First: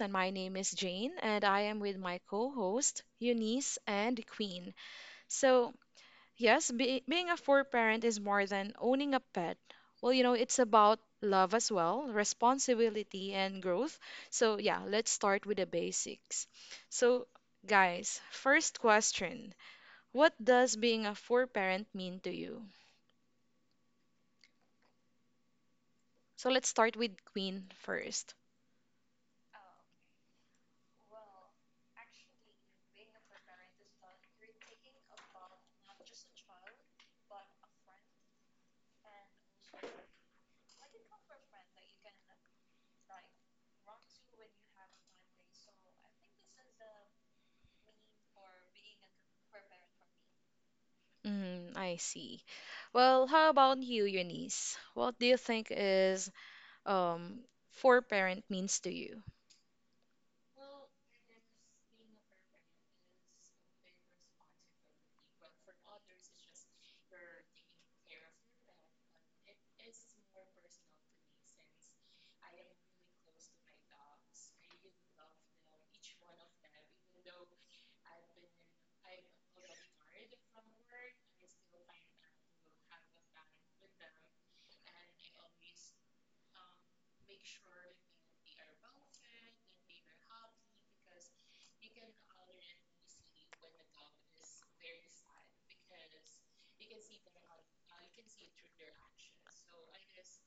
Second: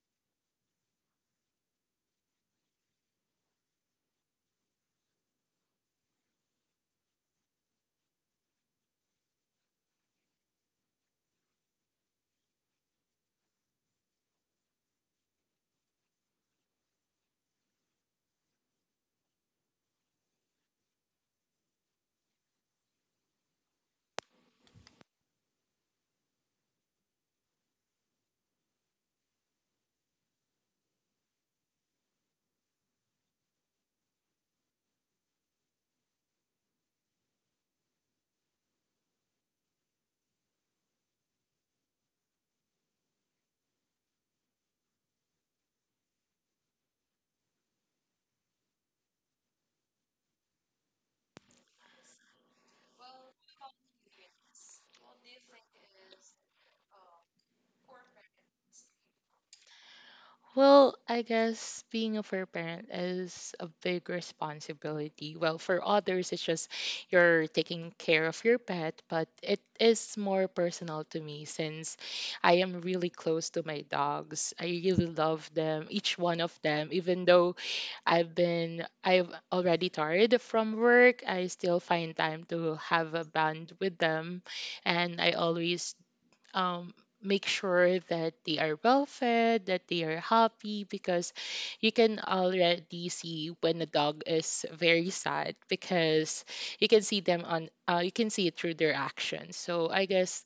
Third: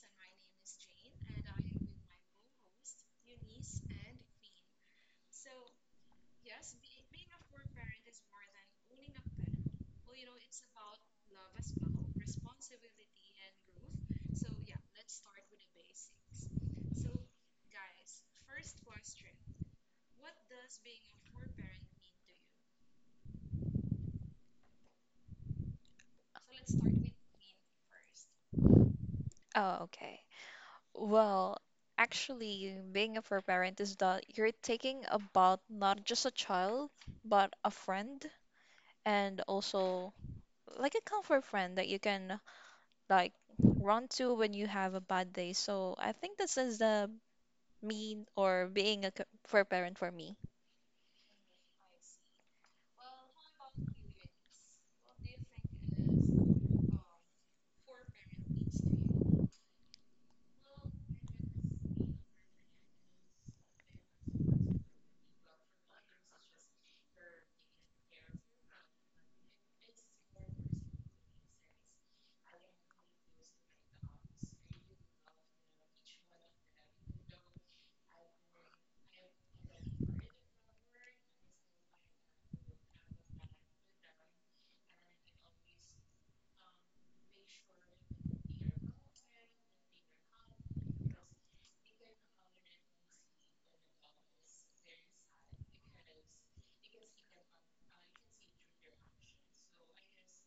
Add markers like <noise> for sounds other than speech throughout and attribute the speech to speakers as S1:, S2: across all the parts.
S1: and my name is Jane, and I am with my co-host Eunice and Queen. So, yes, being a fur parent is more than owning a pet. Well, it's about love as well, responsibility, and growth. So, yeah, let's start with the basics. So, guys, first question. What does being a fur parent mean to you? So, let's start with Queen first.
S2: Oh, okay. Well, Actually, being a fur parent is that you're taking about not just a child, but a friend, and also like a comfort friend that you can like run to when you have a bad day. So I think this is the mean or being a fur parent for me.
S1: Mm, I see. Well, how about you, Eunice? What do you think is um, fur parent means to you?
S3: Well, I guess being a fair parent is a big responsibility. Well, for others, it's just you're taking care of your pet, but it is more personal to me since I am really close to my dogs. I really love them, each one of them. Even though I've already tired from work, I still find time to have a bond with them. And I always um, make sure that they are well fed, that they are happy, because you can already see when a dog is very sad because you can see them on you can see it through their actions. So I guess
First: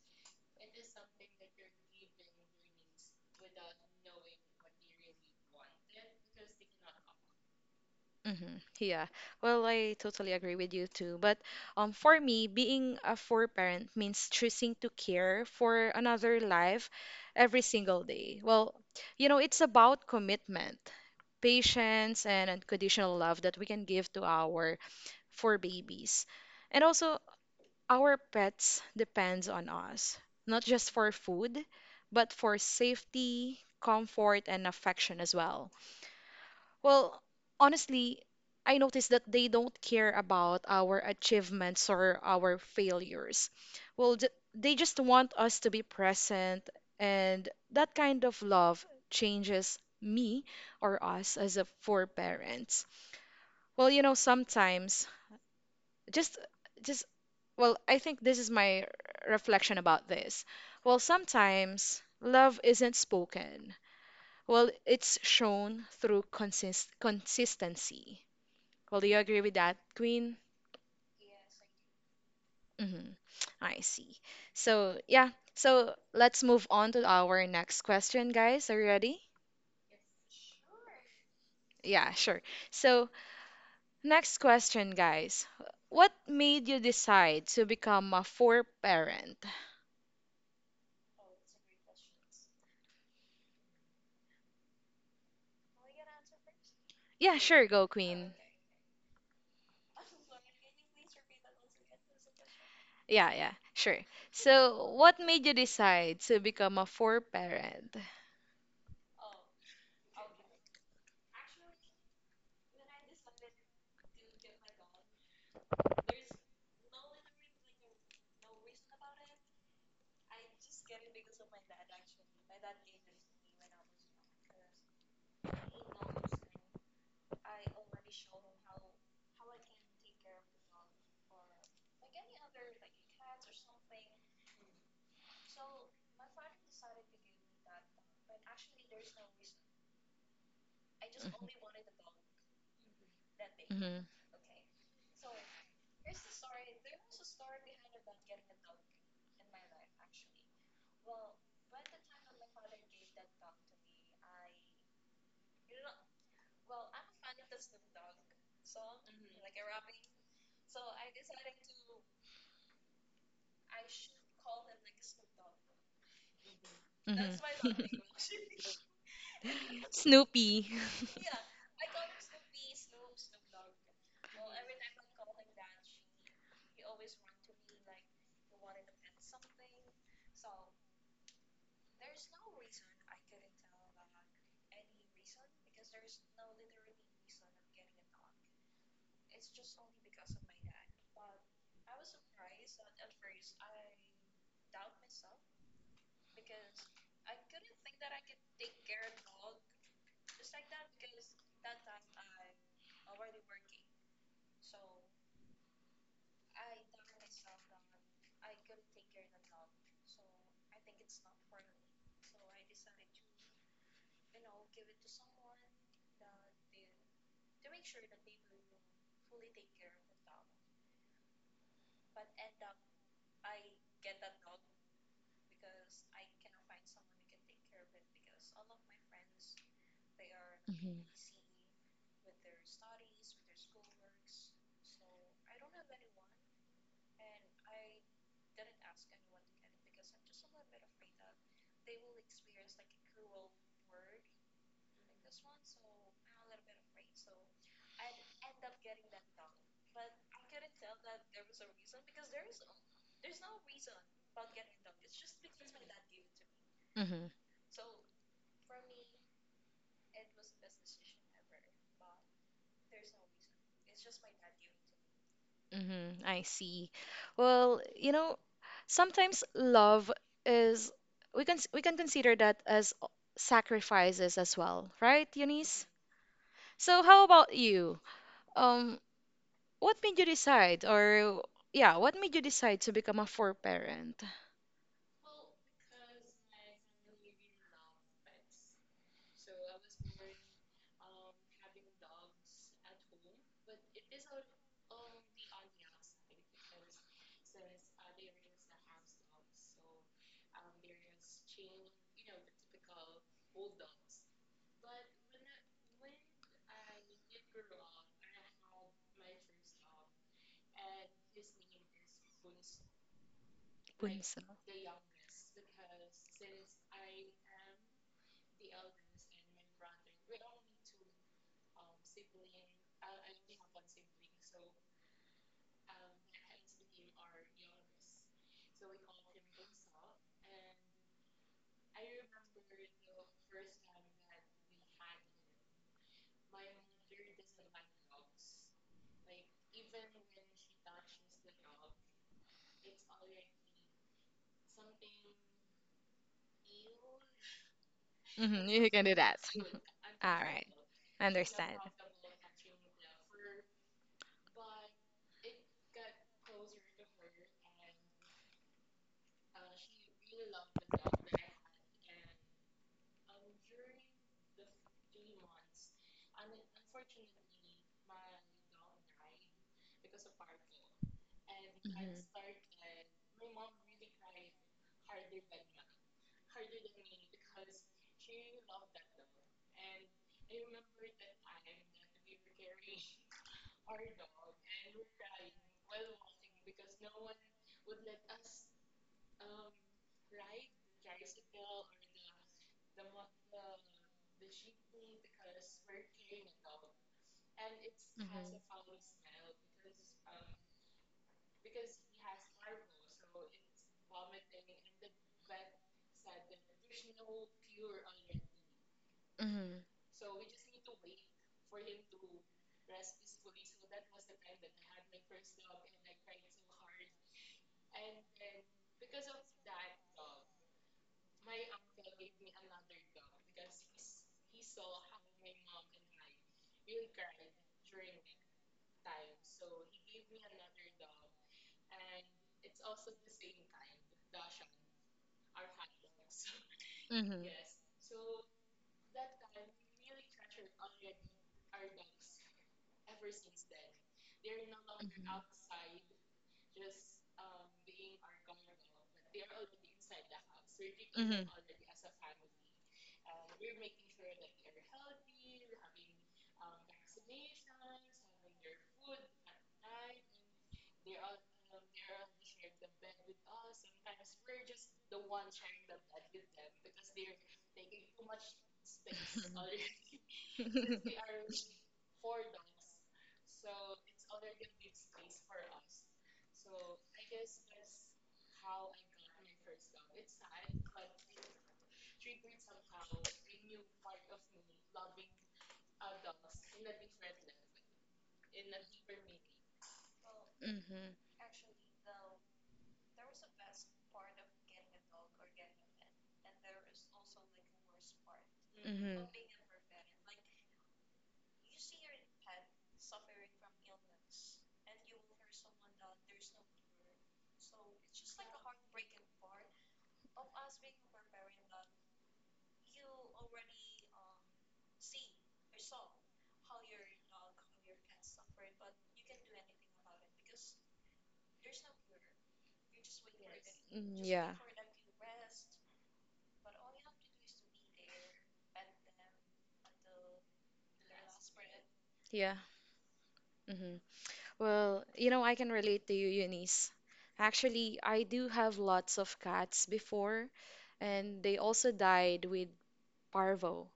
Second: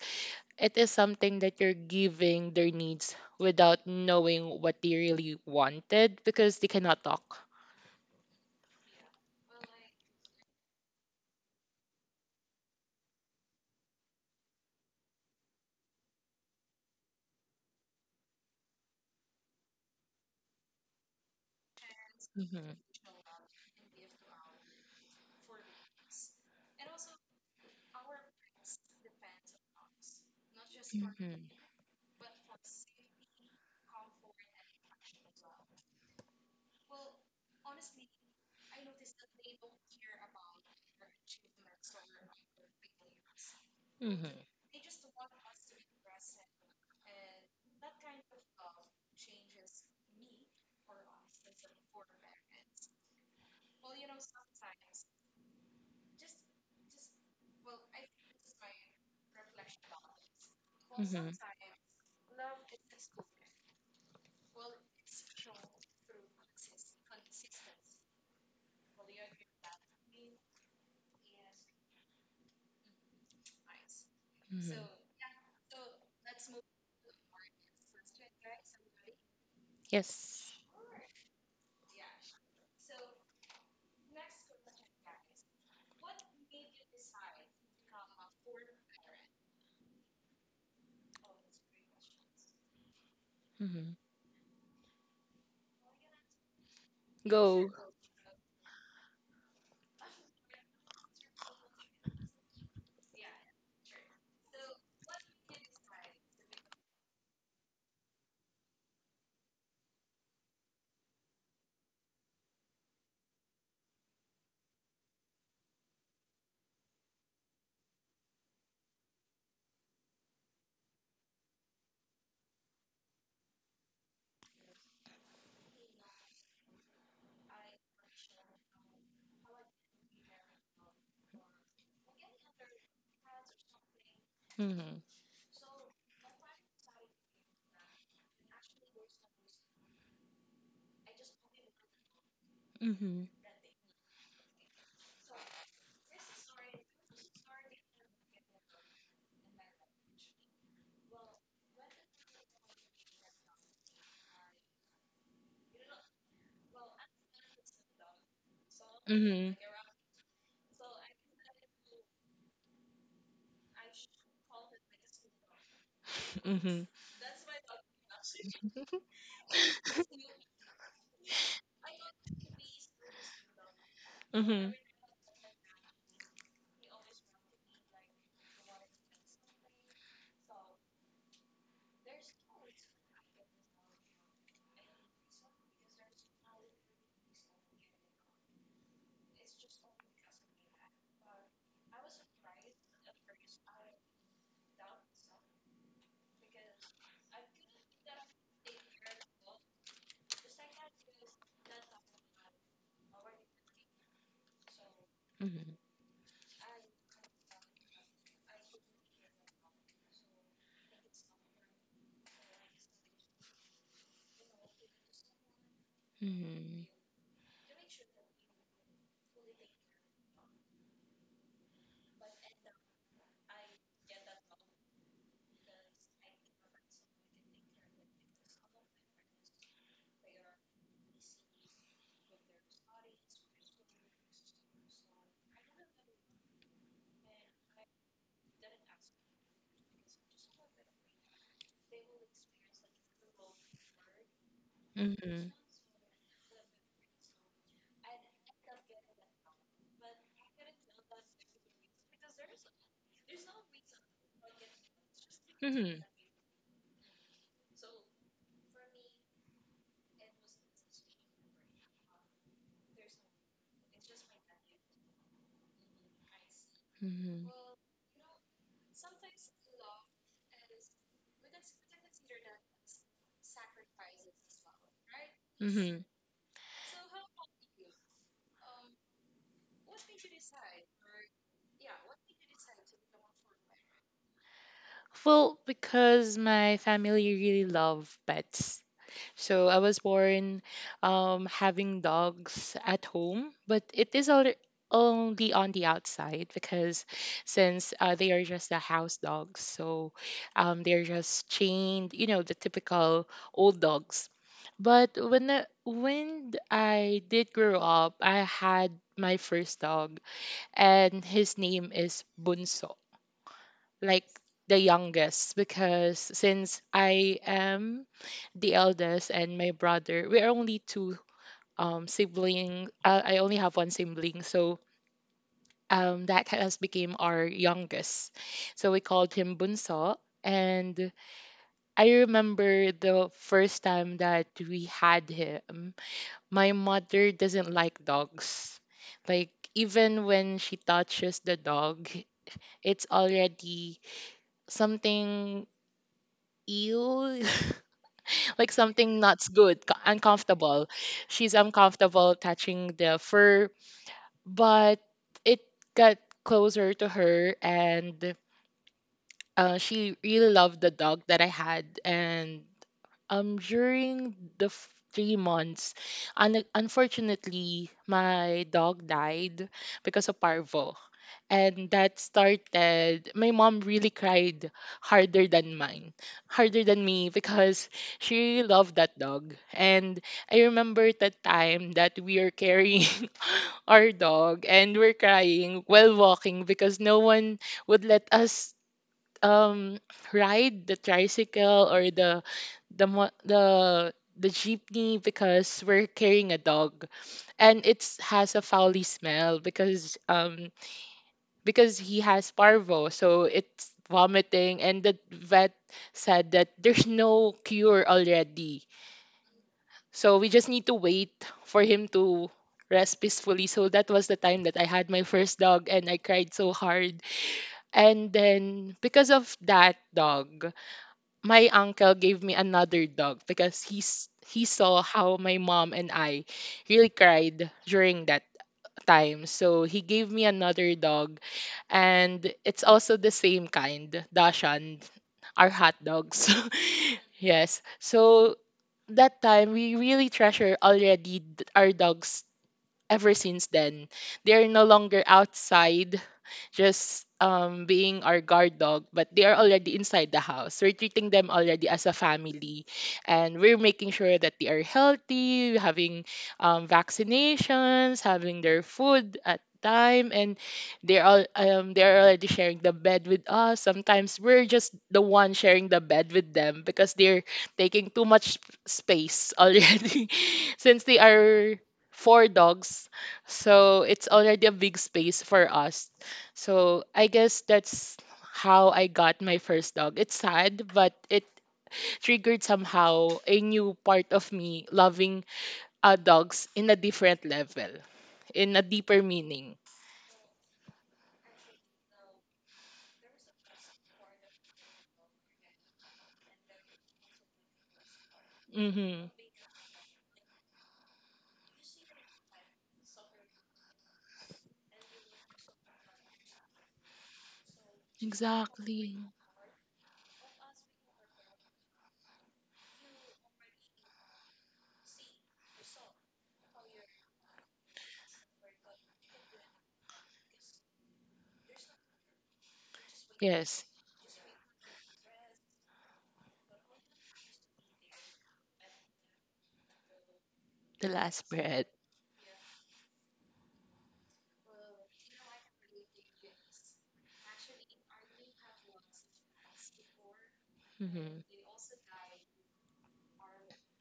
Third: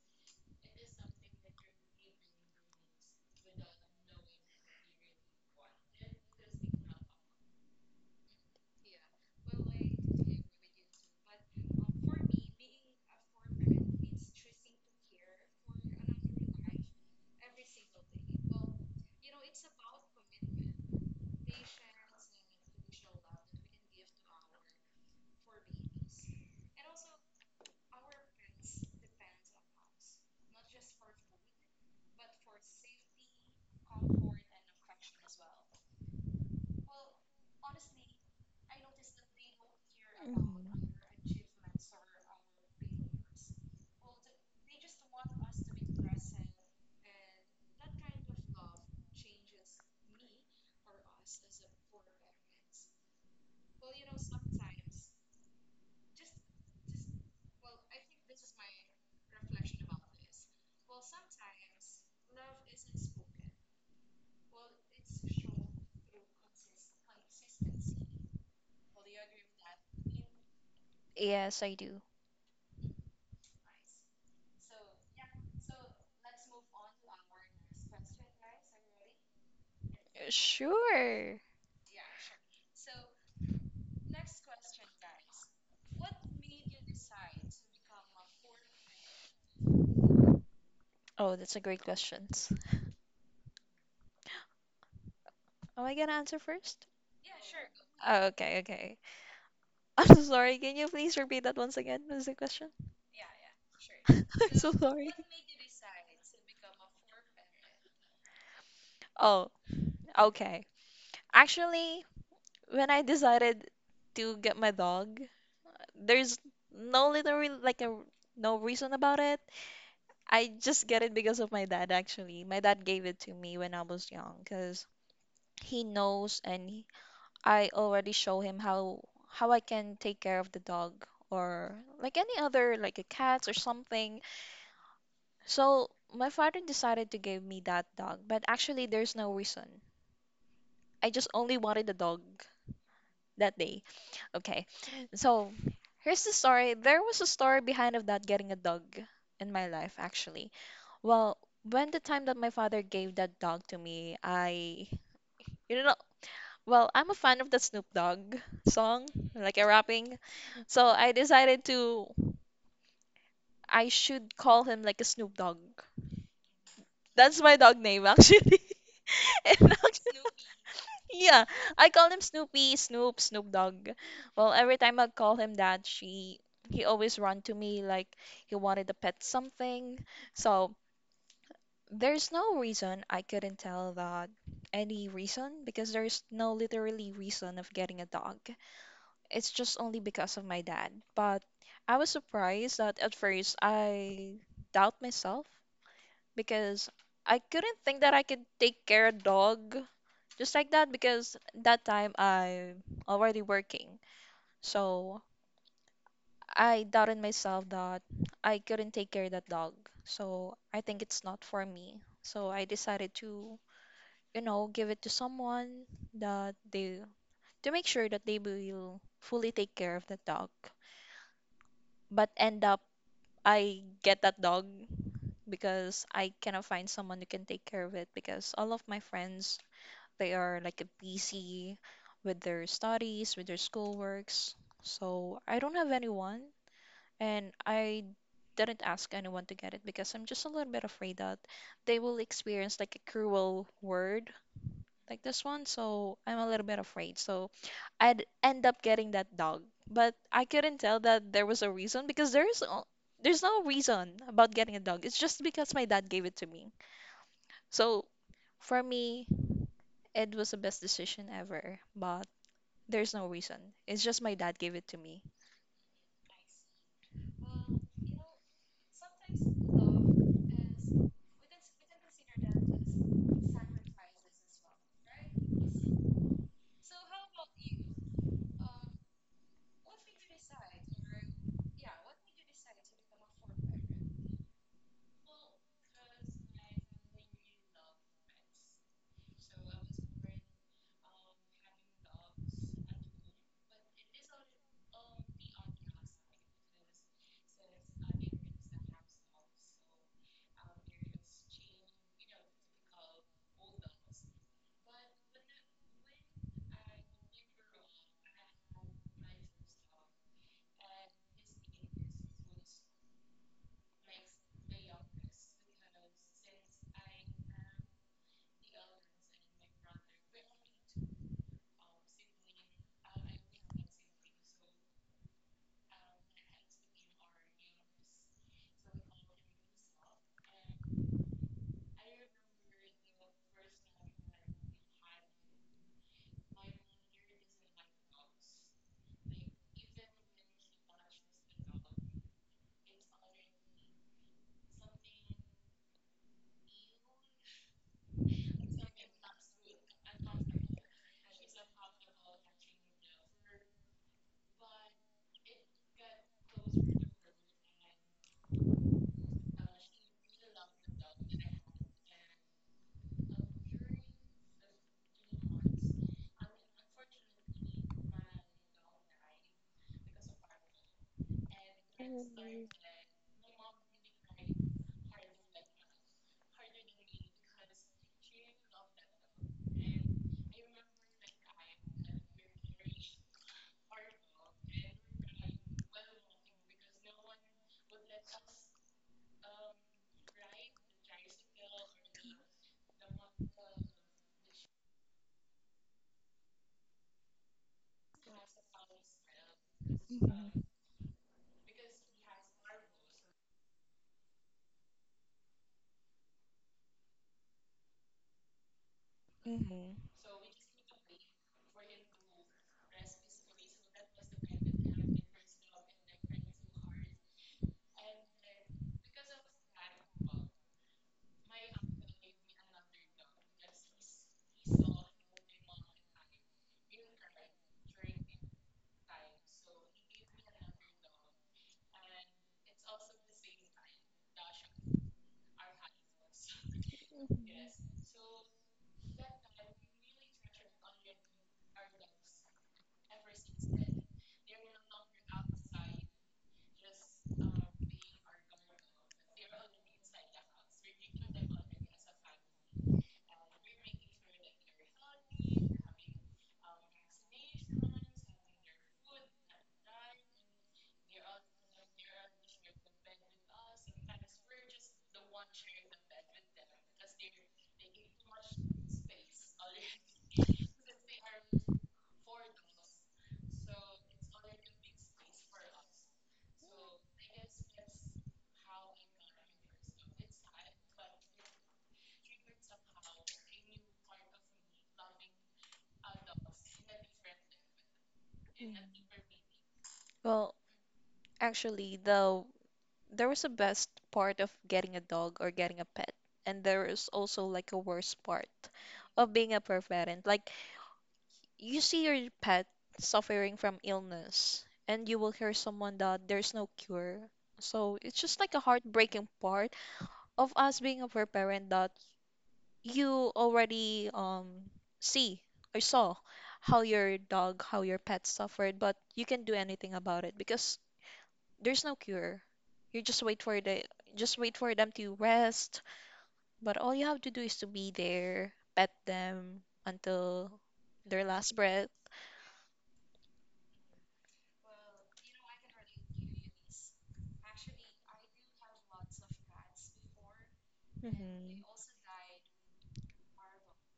S3: it is something that you're giving their needs without knowing what they really wanted because they cannot talk.
S1: Mm-hmm. Yeah. Well, I totally agree with you too. But for me, being a four-parent means choosing to care for another life every single day. Well, it's about commitment, patience, and
S3: Mhm.
S1: unconditional love that we can give to our four babies. And also, our pets depends on us, not just for
S3: Mhm.
S1: food, but for safety, comfort, and affection as well. Well, honestly, I noticed that they don't care
S2: Mhm.
S1: about our achievements or our failures. Well,
S3: Mhm.
S1: they just want us to be present, and that kind of love changes me or us as a for parents. Well, sometimes just just well, I think this is my reflection about this. Well,
S3: Mhm.
S1: sometimes love isn't spoken. Well, it's shown through consistency. Well, do you agree with that, Queen?
S2: Yes, I do.
S1: hmm I see.
S3: Mhm.
S1: So, yeah. So, let's move on to our next question, guys. Are you ready?
S3: Yes.
S2: Sure.
S1: Yeah, sure. So, next question, guys. What made you decide to become a four parent?
S2: Oh, that's a great question.
S3: Mhm.
S2: Am I gonna answer first?
S1: Yeah, sure,
S3: Go.
S1: go,
S2: Oh,
S1: Queen.
S2: okay, okay. <laughs> I'm so sorry. Can you please repeat that once again? What is the question?
S1: Yeah, yeah, sure.
S2: <laughs> I'm so
S1: So,
S2: sorry.
S1: what made you decide to become a four parent?
S2: Oh, okay. Actually, when I decided to get my dog, there's no literally like a no reason about it. I just get it because of my dad actually. My dad gave it to me when I was young because he knows and I already show him how I can take care of the dog or like any other like a cat or something.
S3: Mhm.
S2: So my father decided to give me that dog, but actually there's no reason. I just only wanted a dog
S3: Mhm.
S2: that day.
S1: Mm-hmm.
S2: Okay. So here's the story. There was a story behind of that getting a dog in my life actually. Well, when the time that my father gave that dog to me, I you know well, I'm a fan of the Snoop Dogg song,
S3: Mhm.
S2: like a rapping. So I decided to I should call him like a Snoop Dogg.
S3: Mhm.
S1: Hmm.
S2: That's my dog
S1: <laughs>
S2: name actually. <laughs> And actually
S1: Snoopy. <laughs>
S2: yeah, I call him Snoopy, Snoop, Snoop Dogg. Well,
S3: Mhm.
S2: every time I call him that, she he always run to me like he wanted to pet something. So there's no reason I couldn't tell that any reason because there's no literally reason of getting a dog. It's just only because of my dad. But I was surprised that at first I doubt myself because I couldn't think that I could take care of dog just like that because that time I'm already working. So
S3: Mhm.
S2: I doubted myself that I couldn't take care of that dog. So I think it's not for me. So I decided to, you know, give it to someone that
S3: Mhm.
S2: they to make sure that they will fully take care of the dog. But end up I get that dog because I cannot find someone who can take care of it because all of my friends they are like
S1: Mhm,
S2: busy with their studies, with their schoolworks. So I don't have anyone, and I didn't ask anyone to get it because I'm just a little bit afraid that they will experience like a cruel word like this
S3: Mhm.
S2: one. So I'm a little bit afraid. So I'd end up getting that dog, but I couldn't tell that there was a reason because there's no reason about getting a dog. It's just because my
S3: Mhm.
S2: dad gave it to me.
S1: mhm.
S2: So for me, it was the best decision ever. But there's no reason. It's just my dad gave it to me.
S1: Mm-hmm, I see.
S3: Mhm.
S1: Well, sometimes love is we can consider that as sacrifices as well, right, Eunice?
S3: Mhm.
S1: So how about you? Um, what made you decide, or yeah, what made you decide to become a four-parent?
S3: Well, because my family really love pets, so I was born having dogs at home, but only on the outside because since they are just the house dogs, so they're just chained, you know, the typical old dogs. But when I did grow up, I had my first dog, and his name is Bunso, like
S1: Bunso.
S3: the youngest, because since I am the eldest and my brother, we're only two sibling. I only have one sibling, so that has became our youngest. So we called him Bunso. And I remember the first time that we had him, my mother doesn't like dogs. Like even when she touches the dog, it's already something ew, <laughs> like
S1: Mm-hmm, you can
S3: something
S1: do that.
S3: not
S1: <laughs>
S3: good,
S1: All right,
S3: uncomfortable. She's
S1: understand.
S3: uncomfortable touching the fur, but it got closer to her and she really loved the dog that I had, and during 3 months, unfortunately, my dog died because of parvo, and that started. My mom really cried harder than mine, harder than me, because she really loved that dog. And I remember the time that we are carrying <laughs> our dog and we're crying while walking because no one would let us um ride the tricycle or the mo- the jeepney because we're carrying a dog and it
S1: Mm-hmm.
S3: has a foul smell
S2: Mhm.
S3: because he has parvo, so it's vomiting, and the vet said that there's no cure already,
S1: Mm-hmm.
S2: Mhm.
S3: so we just need to wait for him to rest peacefully. So that was the time that I had my first dog and I cried so hard. And then because of that dog, my uncle gave me another dog because he saw how my mom and I really cried during that time. So he gave me another dog, and it's also the same kind, Dashan, our hot dogs.
S1: Mhm.
S3: <laughs>
S1: Mhm.
S3: Yes. So that time we really treasure already our dogs. Ever since then, they're no longer outside just being our guard dog, but they are already inside the house. We're treating them already as a family, and we're making sure that they are healthy, having vaccinations, having their food at time, and they're all they're already sharing the bed with us. Sometimes we're just the one sharing the bed with them because they're taking too much space already,
S1: <laughs>
S3: <laughs>
S1: Mhm.
S3: since they
S1: Mhm.
S3: are four dogs. So it's already a big space for us. So I guess that's how I got my first dog. It's sad, but it triggered somehow a new part of me loving dogs in a different level, in
S2: Mhm.
S3: a deeper meaning.
S2: Well, actually, there was a best part of getting a dog or getting a pet, and there is also like a worst part
S3: Mm-hmm.
S1: Mhm.
S2: of
S1: <laughs>
S2: being a pet parent. Like you see your pet suffering from illness, and you will hear someone that there's no cure. So it's just like a
S3: Exactly.
S2: heartbreaking part of us being a pet parent that you already see or saw how your dog, how your pet suffered, but you can't do anything about it because there's no cure. You just wait for
S3: Yes,
S2: the
S1: Mm,
S2: just
S1: yeah.
S2: wait for them to rest, but all you have to do is to be there, pet them until
S3: the
S2: their
S3: last
S2: last
S3: breath.
S2: breath.
S1: Yeah. hmm Well, I can relate to you, Eunice. Actually, I do have lots of cats before,
S3: Mm-hmm.
S1: and they
S2: Hmm.
S1: also died with parvo.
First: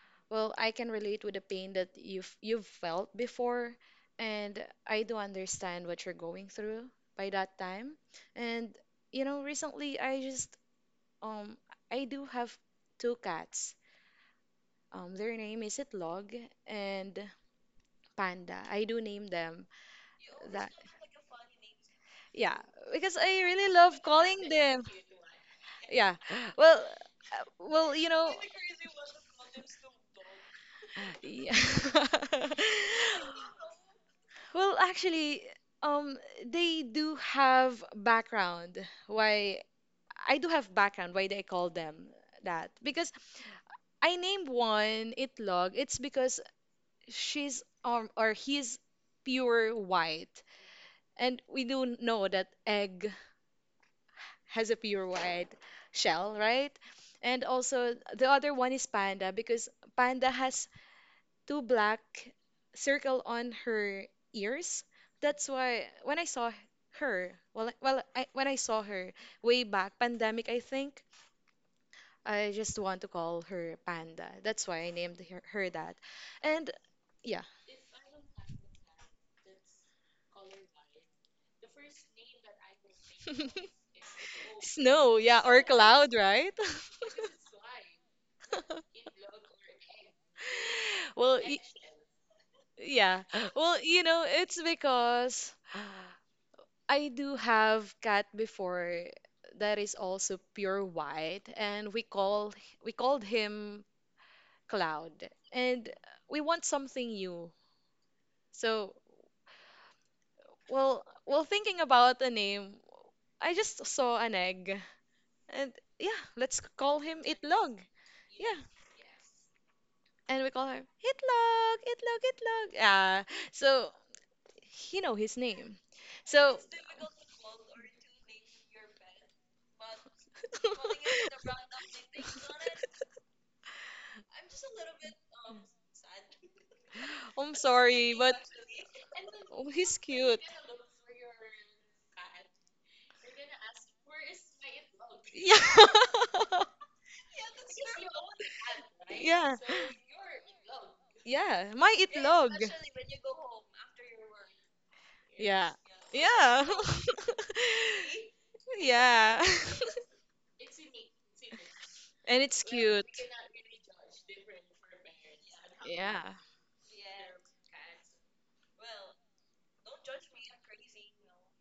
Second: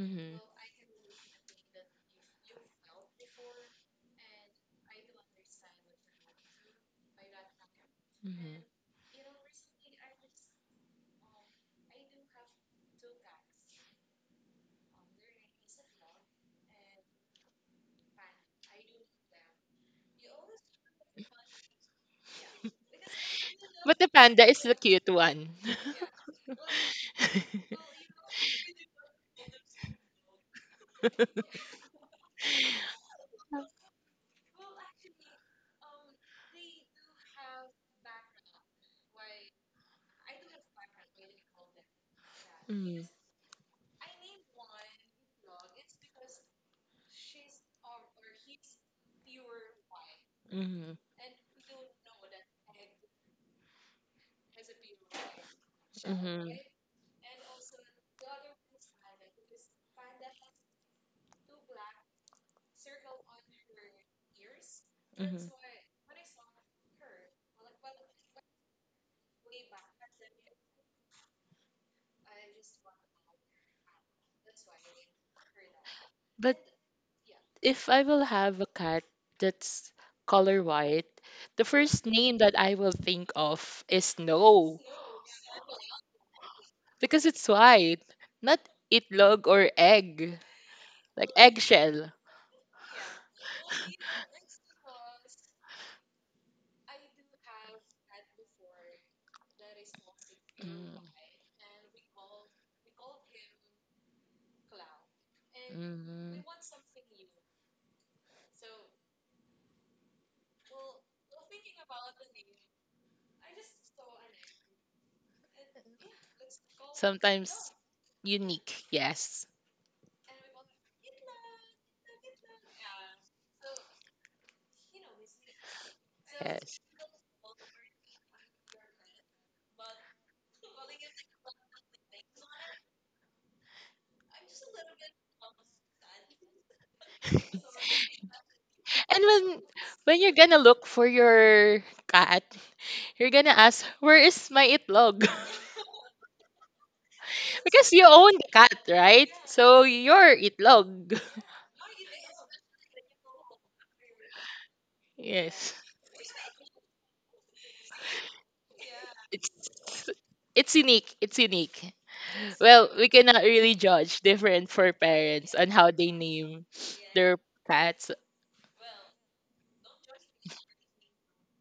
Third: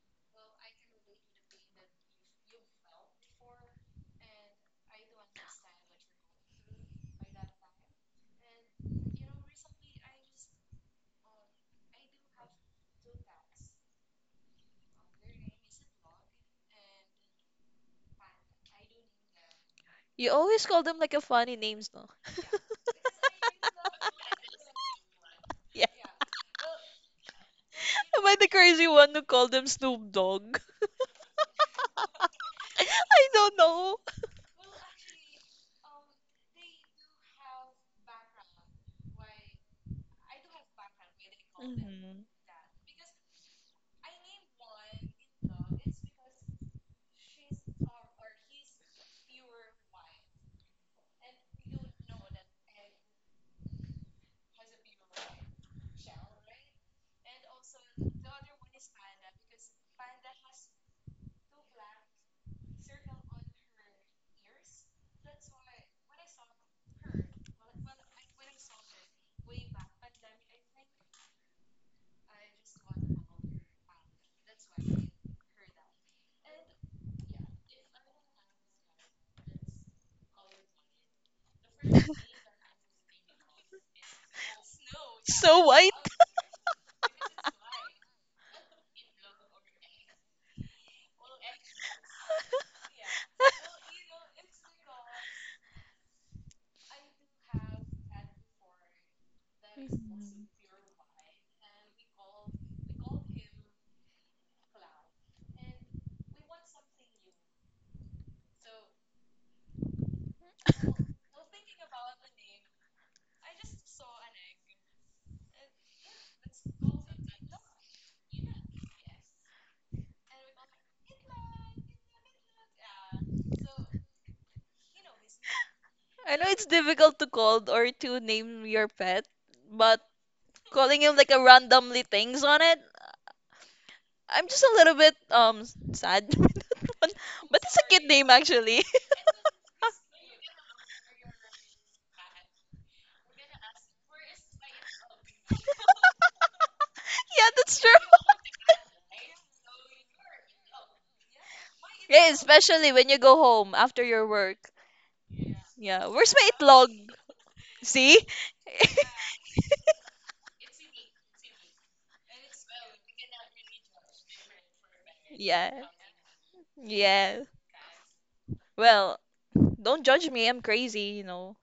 S3: Mm-hmm.
S1: Well, I can relate with the pain that you've felt before, and I do understand what you're going through by that time.
S3: Mm-hmm.
S1: And recently um I do have two cats. Their name is Itlog and Panda. I do name them
S2: You always
S1: that.
S2: call them like a funny names, no?
S1: Yeah, because I really
S3: But
S1: love
S3: the panda
S1: calling
S3: is the
S1: them.
S3: cute one.
S2: <laughs> Yeah,
S1: Yeah.
S3: <laughs>
S1: Well, uh, well, you
S2: am
S1: know.
S2: I the crazy one who called them Snoop Dogg?
S1: Yeah. <laughs>
S2: <laughs> I don't know.
S1: Well, actually, um, they do have background. Why I do have background. Why they call them
S2: Hmm.
S1: that?
S3: Mm,
S1: Because I named one Itlog. It's because she's or he's pure white,
S3: mm,
S1: and we do know that egg has a pure white shell,
S3: mm,
S1: right? And also the other one is Panda because Panda has two black circle on her ears. That's
S3: mm.
S1: why when I saw her, well, when I saw her way back, pandemic, I think, I just want to call her Panda. That's why I named her that.
S3: But
S1: And yeah.
S3: if I will have a cat that's color white, the first name that I will think of
S1: <laughs>
S3: is Snow,
S1: Snow, yeah, or
S2: So white.
S1: cloud, right?
S3: because
S1: <laughs>
S3: it's white, not itlog or egg, like
S1: Well,
S3: eggshell.
S1: yeah. Well, it's because I do have cat before that is also
S2: Mhm.
S1: pure
S3: Mm,
S1: white and we called him Cloud and we
S3: mm.
S1: want something new. So, well thinking about the name, I just saw an egg and yeah, let's call him
S3: Sometimes
S1: Itlog. Yeah.
S3: unique, yes.
S1: And we call him Itlog, Itlog, Itlog. Yeah. So, he know his name.
S2: I know
S1: So,
S2: it's
S3: Yes.
S2: difficult to call or to name your pet, but calling him like a randomly things on it,
S1: <laughs>
S2: I'm just a little bit sad. <laughs>
S1: I'm
S2: But it's a cute
S1: sorry,
S2: name
S1: but
S2: actually. <laughs>
S3: And when
S1: oh, he's
S3: when you're
S1: cute.
S3: gonna look for your cat, you're gonna ask, "Where is my itlog?" <laughs>
S1: Yeah. <laughs>
S2: Yeah, that's
S3: Because
S2: true.
S3: you own the cat, right?
S1: Yeah.
S3: So your itlog. <laughs>
S1: Yeah, my
S2: Yeah,
S1: itlog.
S2: especially when you go home after your work.
S1: Yeah.
S3: Yes.
S2: Yeah, where's my
S1: Yeah.
S2: itlog?
S1: <laughs>
S2: See?
S1: Yeah.
S3: It's it's unique. It's unique.
S1: <laughs> And it's
S3: Well,
S1: cute.
S3: we cannot really judge different for parents on
S2: Yeah.
S3: how they
S1: Yeah.
S3: name their
S2: Yeah.
S3: cats.
S2: Well, don't judge me. I'm crazy, you know.